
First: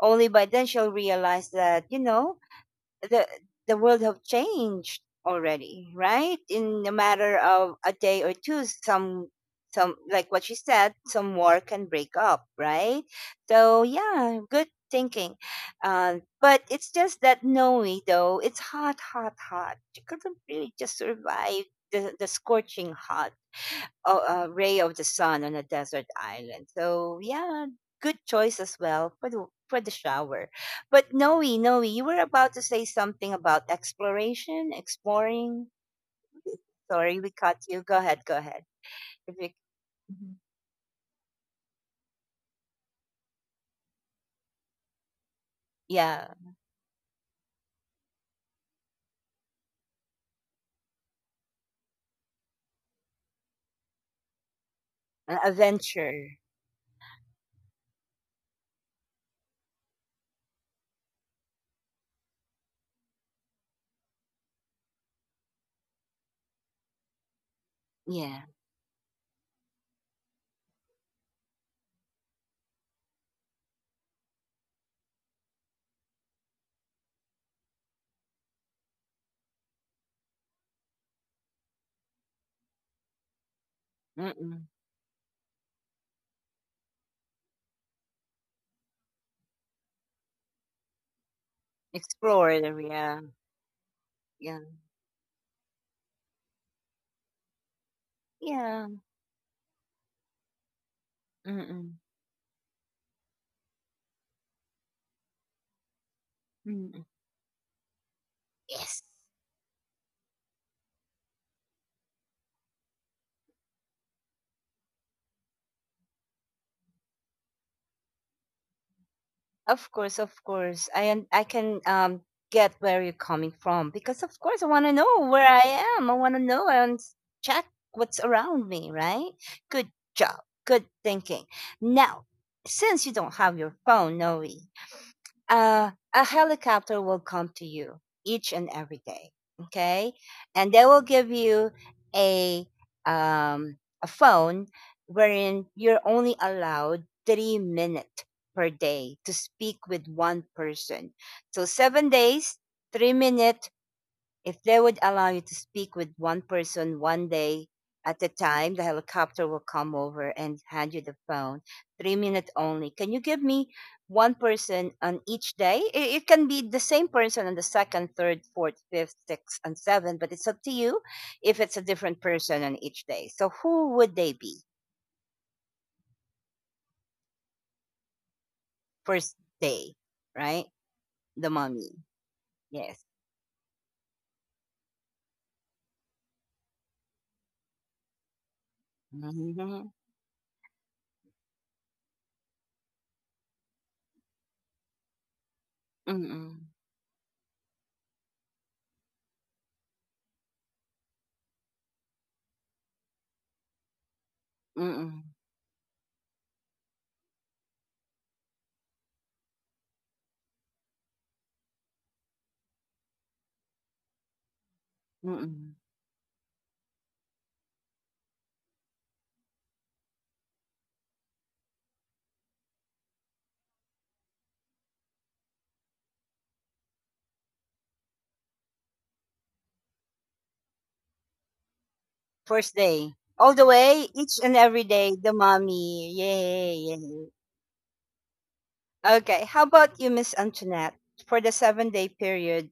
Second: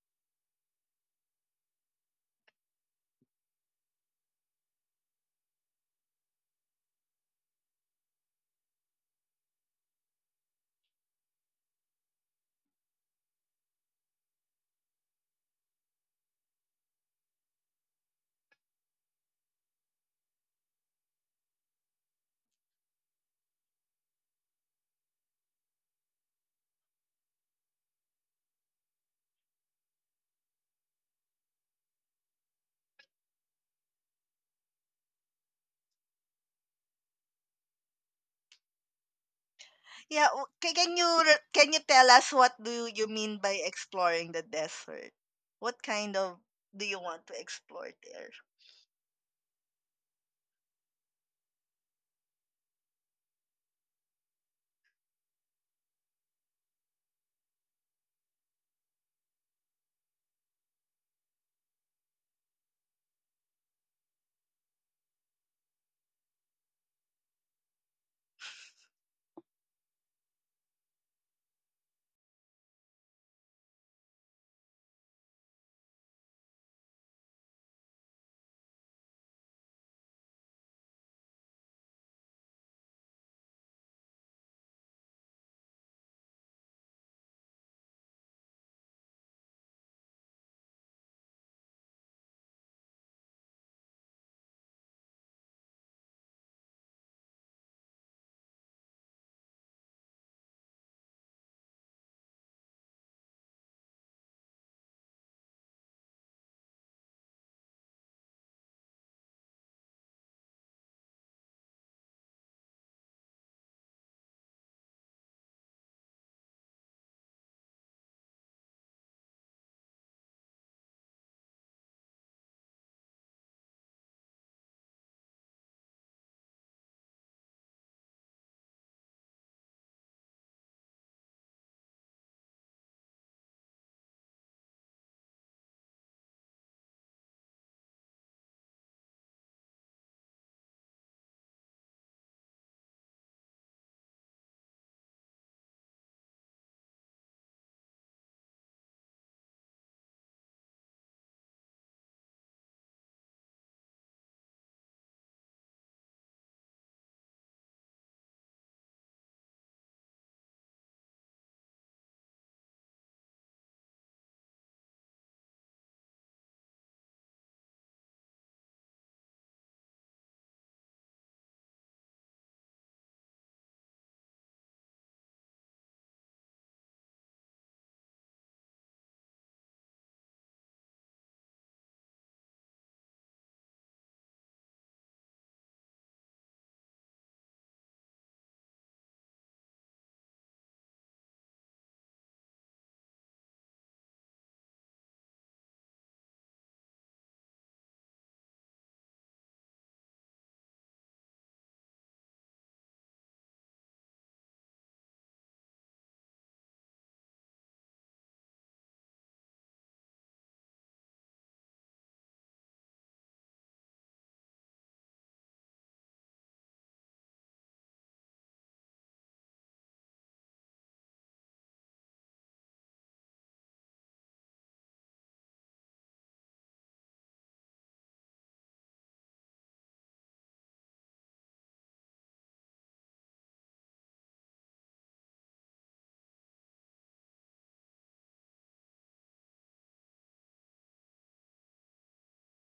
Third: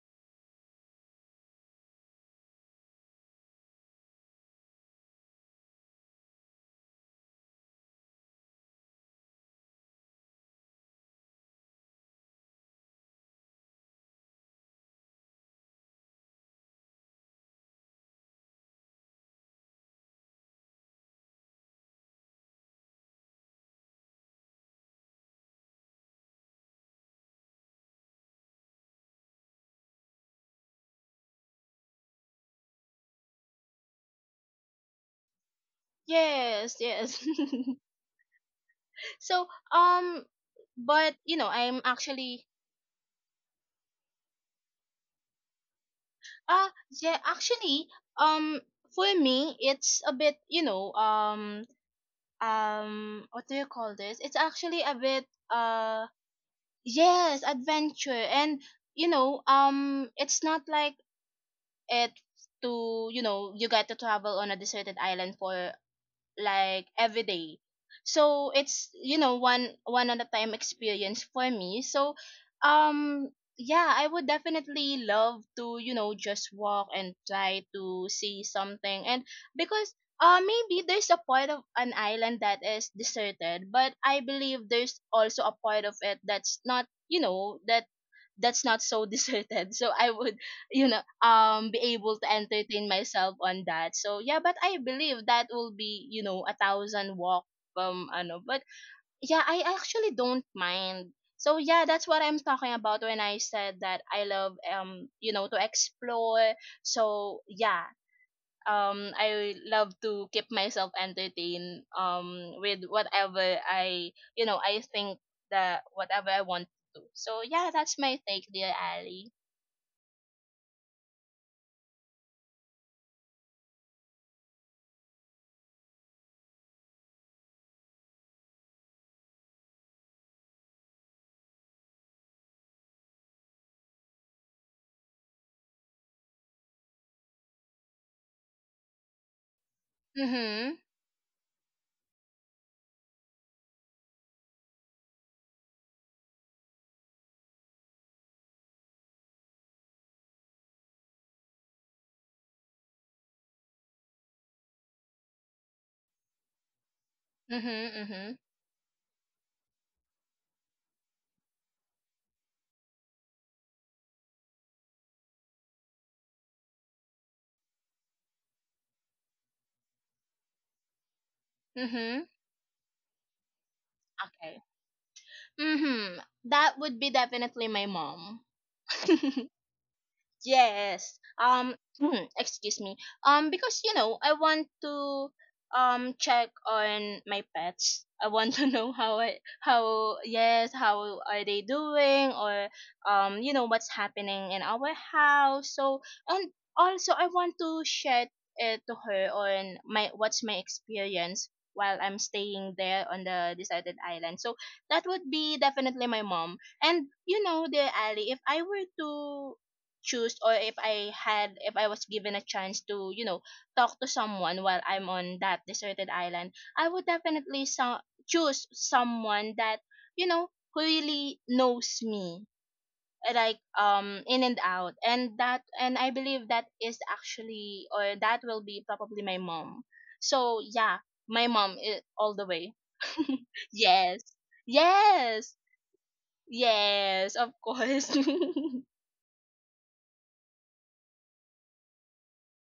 only by then she'll realize that the the world have changed already, right? In a matter of a day or two, some like what she said, some war can break up, right? So yeah, good thinking. But it's just that Noe though, it's hot, hot, hot. She couldn't really just survive the scorching hot oh, ray of the sun on a desert island. So yeah, good choice as well for the shower. But Noe, Noe, you were about to say something about exploration, exploring.
Yes,
Sorry,
yes.
we cut you. Go ahead, go ahead. If
So
you,
Yeah.
mhm,
Can you
but
can you
I'm
tell us
actually
what do you mean by exploring the desert? What kind
yeah,
of
uh
do you
yeah,
want to
actually
explore there?
um for me it's a bit, what do you call this? It's actually a bit,
an adventure.
yes, adventure. And it's not like it to, you get to travel on a deserted island for like every day.
Yeah.
So it's, one one at a time experience for me. So um yeah, I would definitely love to, just walk and try to see something. And because maybe there's a part of an island that is deserted, but I believe
Mm-mm.
there's also a part of it that's not, that that's not so deserted, so I would, be able to
Explore. The.
entertain
Yeah.
myself on that. So yeah, but
Yeah.
I believe that will be, a thousand walk, ano but
Yeah.
yeah, I actually don't mind. So yeah,
Mm-mm.
that's what I'm talking about when I said that I love, to explore.
Mm-mm.
So yeah,
Yes.
I love to keep myself entertained with whatever I, I think that whatever I want to do. So yeah, that's my take, dear Ali.
Of course, of course. I can get where you're coming from because of course I want to know where I am. I want to know and check what's around me, right? Good job. Good thinking. Now, since you don't have your phone, Noe, a helicopter will come to you each and every day, okay, and
Mhm.
they will give you a um, a phone wherein you're only allowed 3 minutes per day to speak with one person. So 7 days, 3 minutes. If they would allow you to speak with one person one day
Mhm.
at a
Mhm.
time, the helicopter will come over and hand you the phone. 3 minutes only. Can you give me one person on each day? It can be the same person on the second, third, fourth, fifth, sixth, and seventh, but it's up to you if it's a different
Mhm.
person on each day. So who would they be?
Okay. Mhm. That would be definitely my mom.
First day, right?
Yes.
The mommy.
Excuse me.
Yes.
Because I want to check on my pets. I want to know how I—
Mm-hmm.
how, yes, how are they doing, or what's happening in our house. So, and
Mm-mm.
also I want to share it to her on my— what's my experience while I'm staying there on the deserted island. So that
Mm-mm.
would be definitely my mom. And dear Ali, if I were to choose, or if I had— if I was given a chance to, talk to someone while I'm on that
Mm-mm.
deserted island, I would definitely choose someone that, who really knows me, like in and out. And that— and I believe that is actually, or that will be probably my mom. So yeah, my mom, all the
First
way.
day. All the way,
Yes.
each and every day, the
Yes.
mommy. Yay, yay.
Yes, of course.
Okay, how about you, Miss Antoinette? For the 7 day period,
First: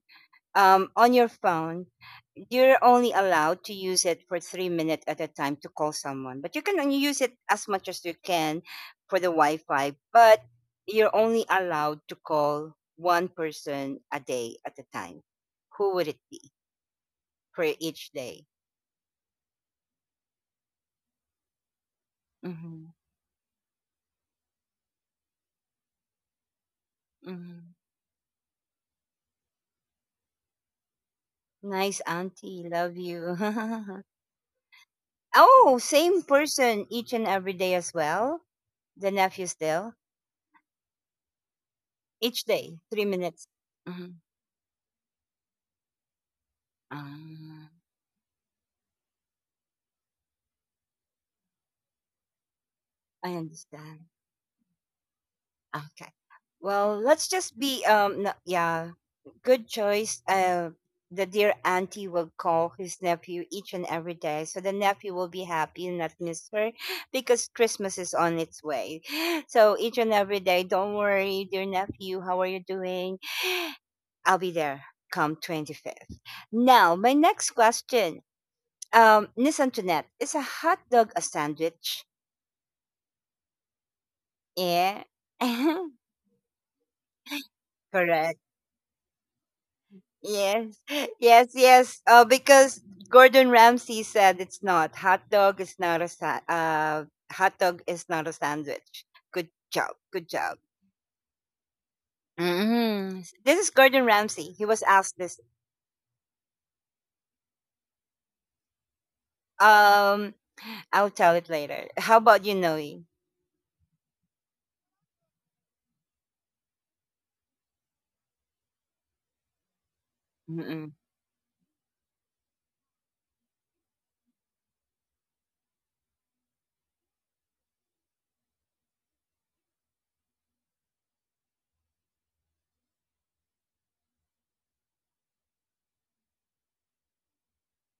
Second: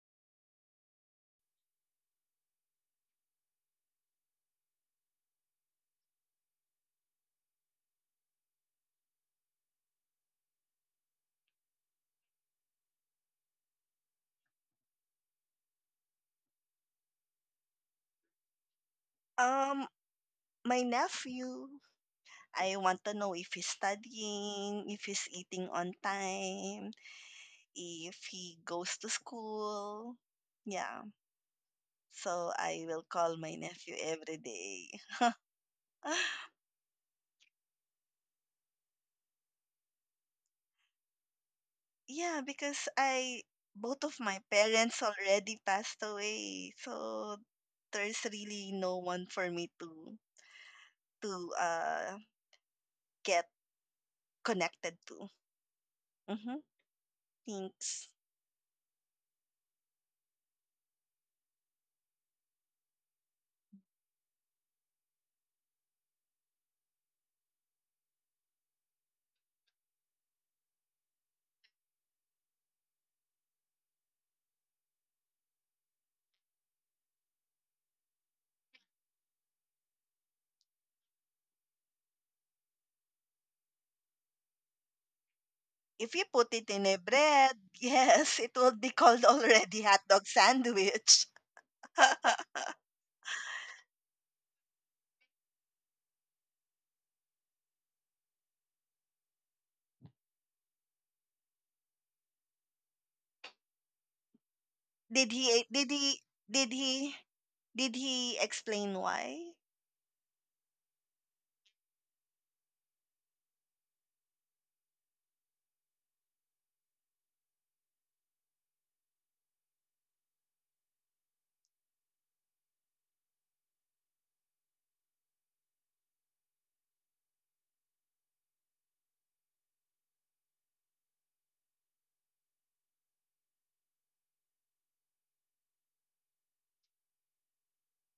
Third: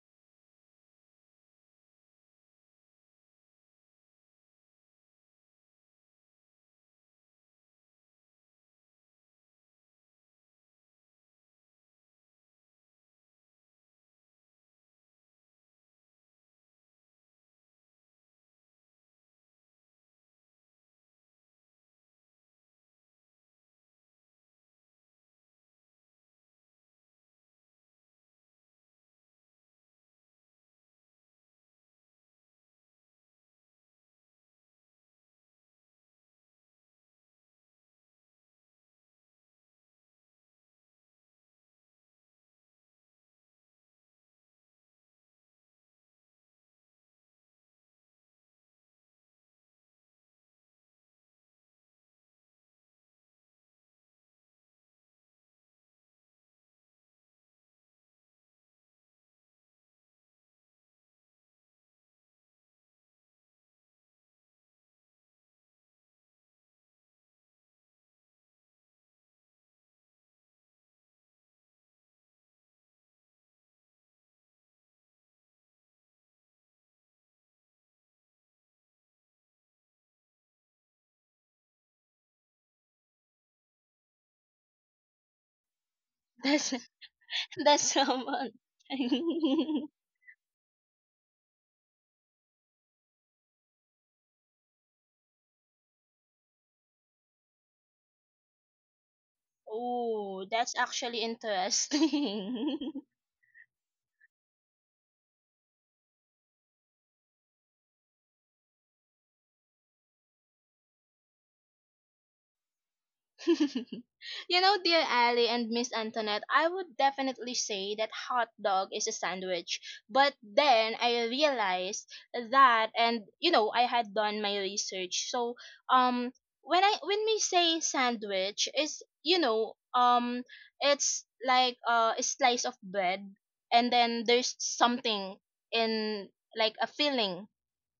on your phone, you're only allowed to use it for 3 minutes at a time to call someone, but you can only use it as much as you can for the Wi Fi, but you're only allowed to call one person a day at a time. Who would it be for each day?
Um, my nephew. I
Mm-hmm.
want to know if he's studying, if he's eating on time,
Mm-hmm.
if he goes to school. Yeah.
Nice
So
auntie,
I will
love
call
you.
my nephew every day.
Oh, same person each and every day as well. The nephew still,
Yeah,
each
because
day, three
I
minutes.
both of my
Hmm.
parents already passed away. So
Ah,
there's really no one for me to to uh get
I understand.
connected to. Mm-hmm.
Okay. Well, let's just
Thanks.
be no, yeah, good choice. The dear auntie will call his nephew each and every day, so the nephew will be happy and not miss her because Christmas is on its way. So each and every day, don't worry, dear nephew, how are you doing? I'll be there come 25th. Now, my next question. Miss Antoinette, is a hot dog a sandwich? Yeah.
If you put it in a
That's—
bread, yes, it will
that's
be
Correct.
called
someone.
already hot dog sandwich.
Yes. Yes, yes. Because Gordon Ramsay said it's not. Hot dog is not a hot dog is not a sandwich. Good job. Good
Oh,
job.
that's actually interesting.
Hmm. This is Gordon Ramsay. He
Did
was
he
asked
did
this.
he did he did he explain why?
Um, I'll tell it later. How about you, Noe?
You know, dear Ali and Miss Antoinette, I would definitely say that hot dog is a sandwich. But
Mm-mm.
then I realized that, and I had done my research. So, um, when I— when we say sandwich, is, it's like a slice of bread, and then there's something in, like a filling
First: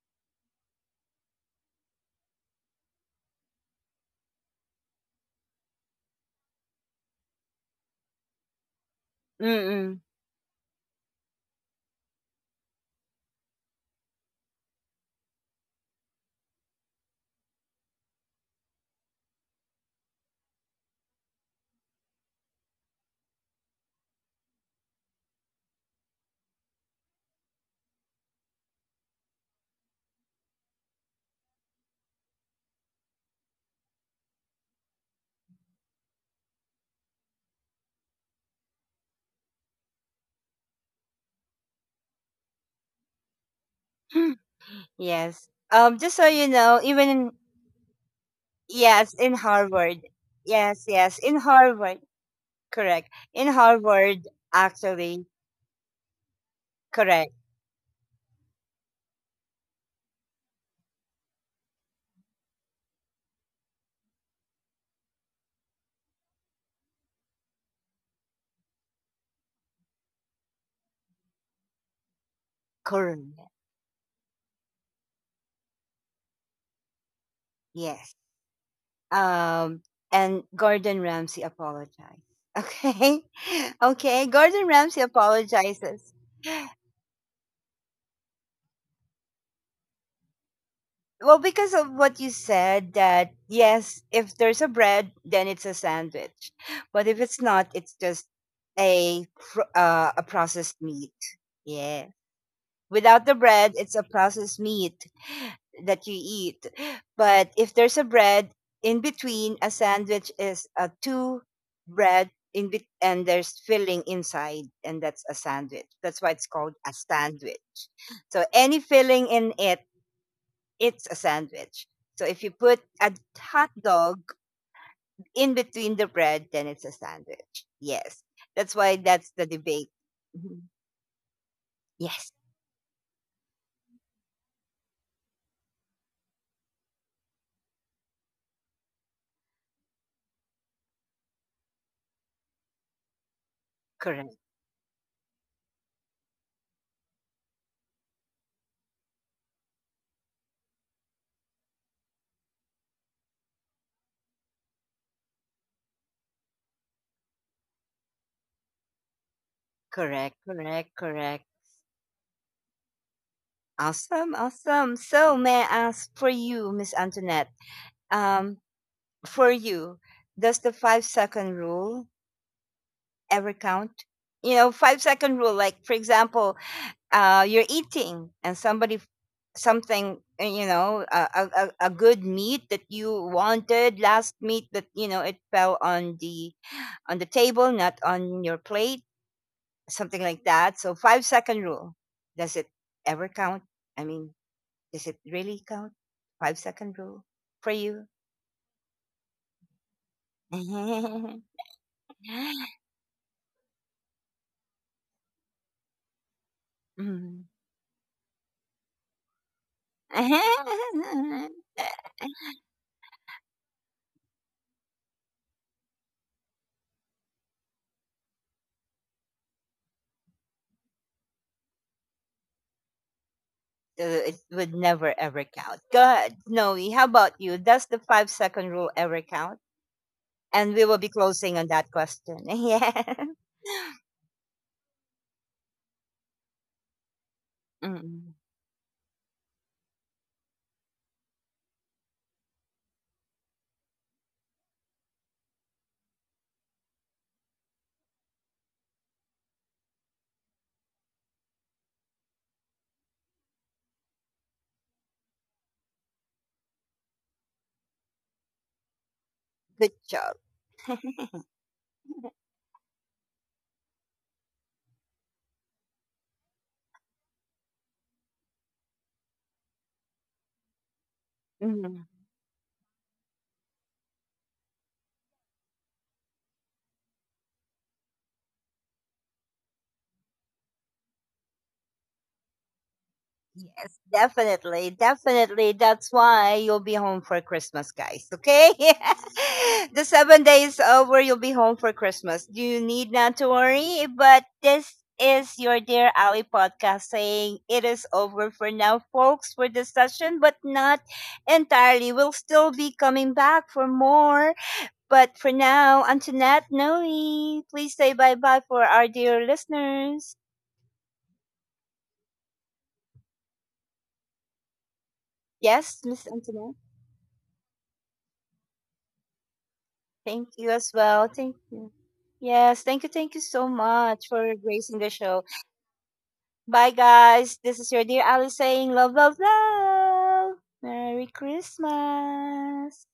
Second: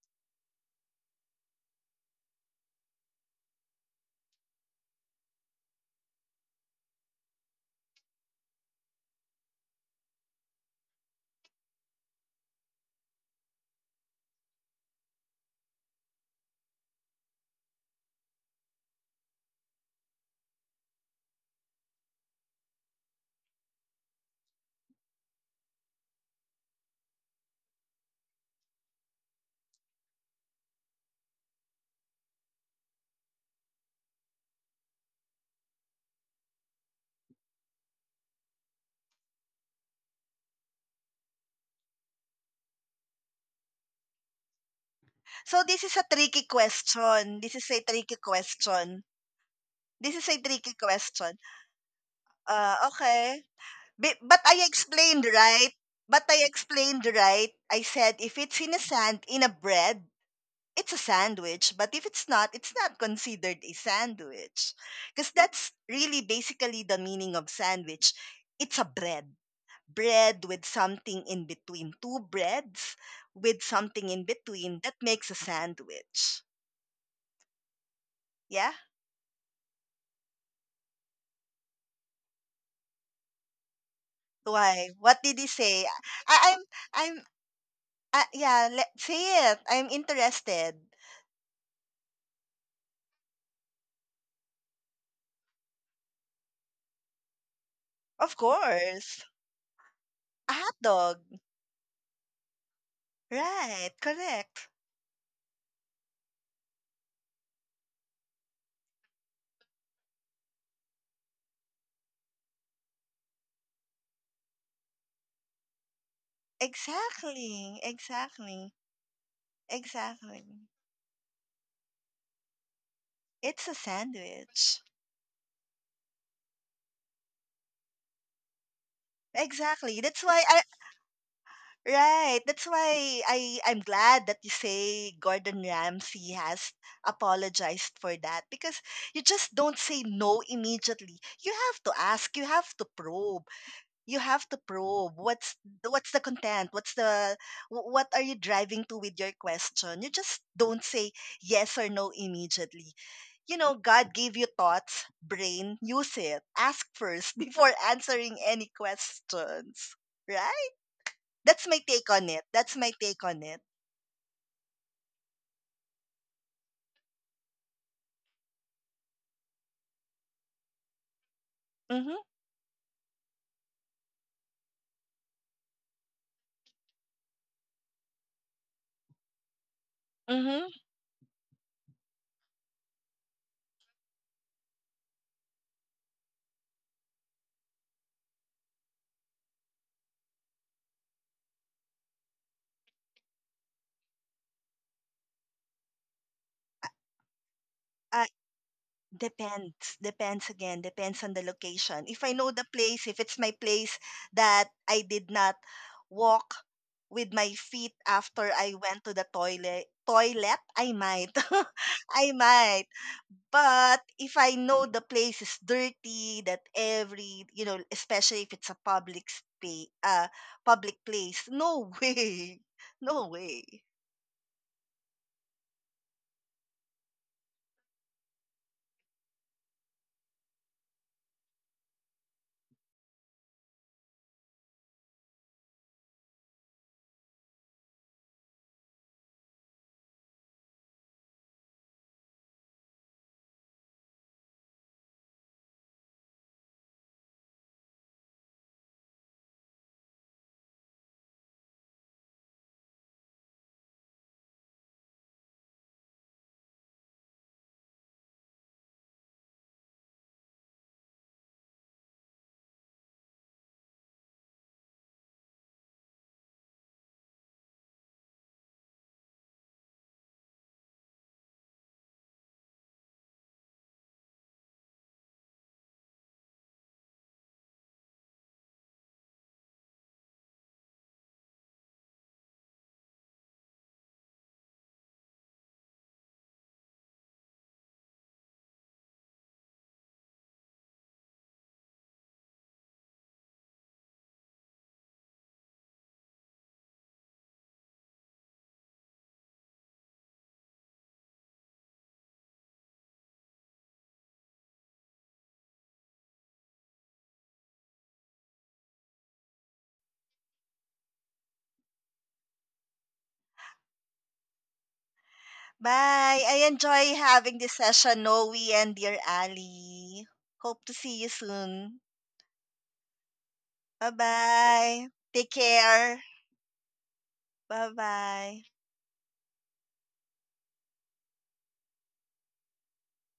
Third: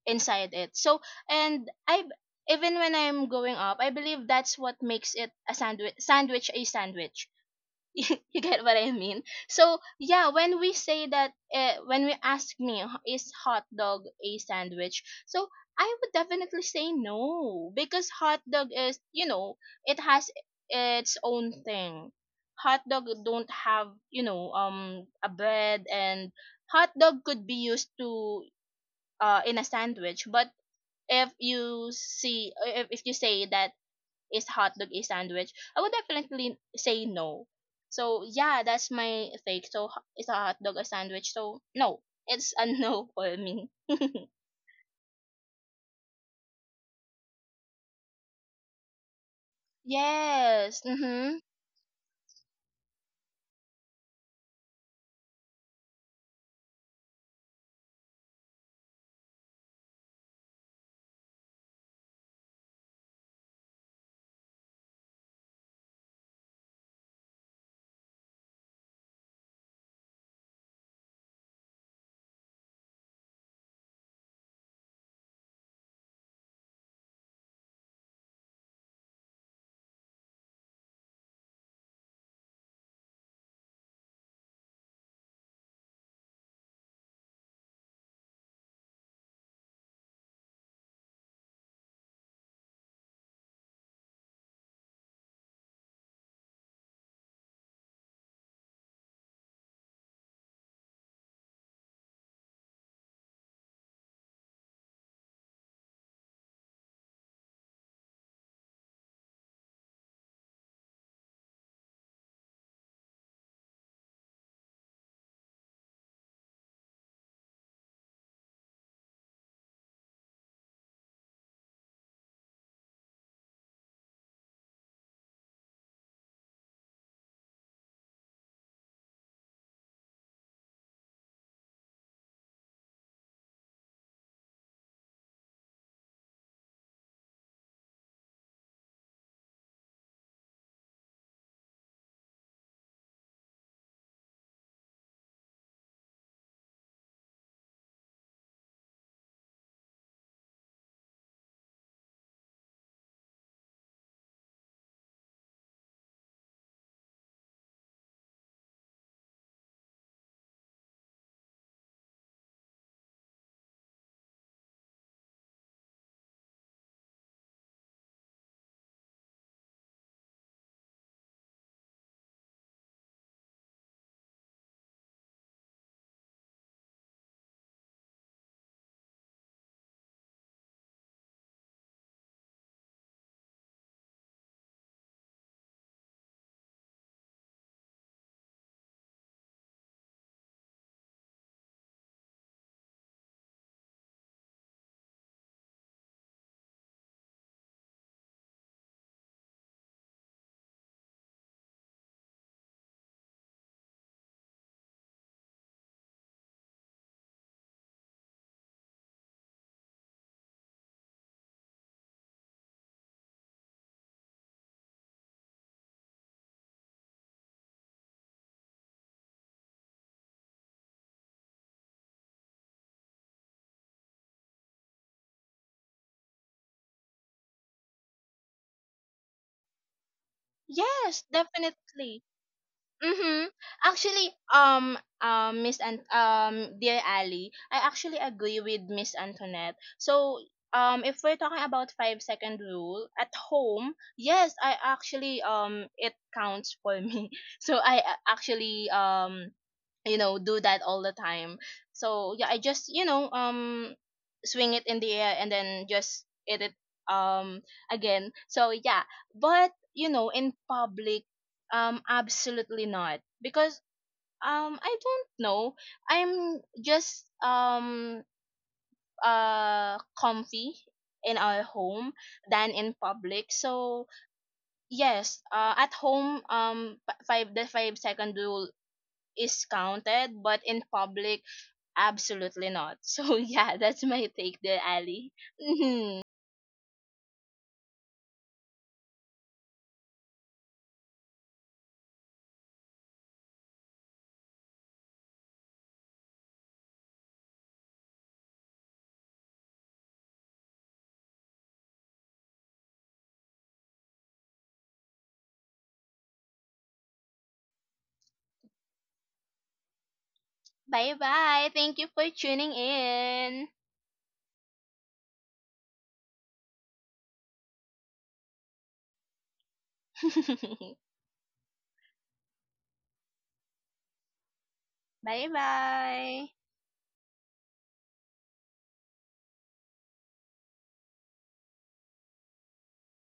inside it. So, and I— even when I'm going up, I believe that's what makes it a sandwich. You get what I mean? So
Mm-mm.
yeah, when we say that, when we ask me, Is hot dog a sandwich?" So I would definitely say no, because hot dog is, it has its own thing. Hot dog don't have, a bread, and hot dog could be used to, in a sandwich. But if you see, if you say that, is hot dog a sandwich, I would definitely say no. So yeah, that's my take. So ho-— is a hot dog a sandwich? So no, it's a no for me.
Yes. Just so
So
you
this is a
know,
tricky
even in,
question. This is a tricky
yes, in
question.
Harvard.
Yes.
Yes,
This is a
yes,
Mm-hmm.
in
tricky
Harvard.
question.
Correct. In
Okay.
Harvard,
But
actually,
I explained, right? But I
correct.
explained, right? I said if it's in a sand, in a bread, it's a sandwich. But if it's not, it's not considered a sandwich. Because that's really basically the meaning of sandwich. It's a bread. Bread with something in between. Two breads
Correct.
with something in between. That makes a sandwich.
Yes.
Yeah?
Um, and Gordon Ramsay apologized. Okay. Okay. Gordon Ramsay
Why? What did he say?
apologizes.
I, I'm, I'm, yeah, let, say it. I'm interested.
Well, because of what you said, that yes, if there's a bread, then it's a sandwich. But if it's not, it's just
Of
a
course.
a
A hot
processed meat.
dog.
Yeah. Without the bread,
Right,
it's a processed
correct.
meat that you eat. But if there's a bread in between, a sandwich is a two bread in bet and there's filling inside, and that's a sandwich. That's why it's called a
Exactly,
sandwich. So
exactly,
any filling in it,
exactly.
it's a sandwich. So if you put a
It's a
hot dog
sandwich.
in between the bread, then it's a sandwich. Yes, that's why that's the
Exactly.
debate.
That's why I
Mhm.
right.
Yes,
That's why I'm glad that you say Gordon Ramsay has apologized for that because you just don't say no immediately. You have to ask, you have to probe. You have to
correct,
probe what's the content what's the wh- what are you driving to with your question. You just don't say yes or no immediately. You know, god gave you thoughts brain, use it, ask first before answering any questions,
correct,
right?
correct,
That's
correct.
my take on it that's my take on it
Awesome, awesome. So may I ask for you, Miss Antoinette? Um, for you, does the 5 second
Mhm.
rule ever count? You know, 5 second rule. Like for example, you're eating and somebody something,
Mhm.
you know, a, a good meat that you wanted, last meat that you know, it fell on the table, not on your plate, something like that. So 5 second rule, does it ever count? I mean, does it really count? 5 second rule for you?
Depends. Depends again. Depends on the location. If I know the place, if it's my place that I did not walk with my
Mm.
feet after I went to the toilet, I might. I might. But if I know the place is dirty, that every, you know, especially if it's a public space, public place, no way. No way.
It would never ever count. Go ahead, Noe. How about you? Does the 5 second rule ever count? And we will be
Yes,
closing on that
definitely.
question. Yeah.
Mm-hmm. Actually, Miss, and dear Ali, I actually
Mm.
agree with Miss Antoinette. So, if we're talking about 5-second rule at home, yes, I actually, it counts for me. So I actually you know, do that all the time. So yeah, I just, swing it in the air and then just eat it um again. So yeah, but
Good job.
in public, absolutely not, because I don't know, I'm just comfy in our
Mm-hmm.
home than in public. So yes, at home, 5-second rule is counted, but in public, absolutely not. So yeah,
Yes,
that's my take there,
definitely.
Ali.
Definitely. That's why you'll be home for Christmas, guys. Okay? The 7 days over, you'll be home for Christmas. You need not to worry, but this is your Dear Ali podcast saying it is over for now, folks, for this session, but not entirely. We'll still be coming back for more. But for now, Antoinette, Noe, please say bye bye for our dear listeners.
Bye bye. Thank you for tuning in.
Yes,
Bye.
Miss
I
Antoinette?
enjoy having this session, Noe and dear Ali.
Thank
Hope to
you as
see you
well. Thank
soon.
you. Yes, thank you so
Bye
much for
bye.
gracing the
Take
Bye
show.
care.
bye.
Bye, guys.
Bye
This is your dear
bye.
Alice saying love, love, love. Merry Christmas.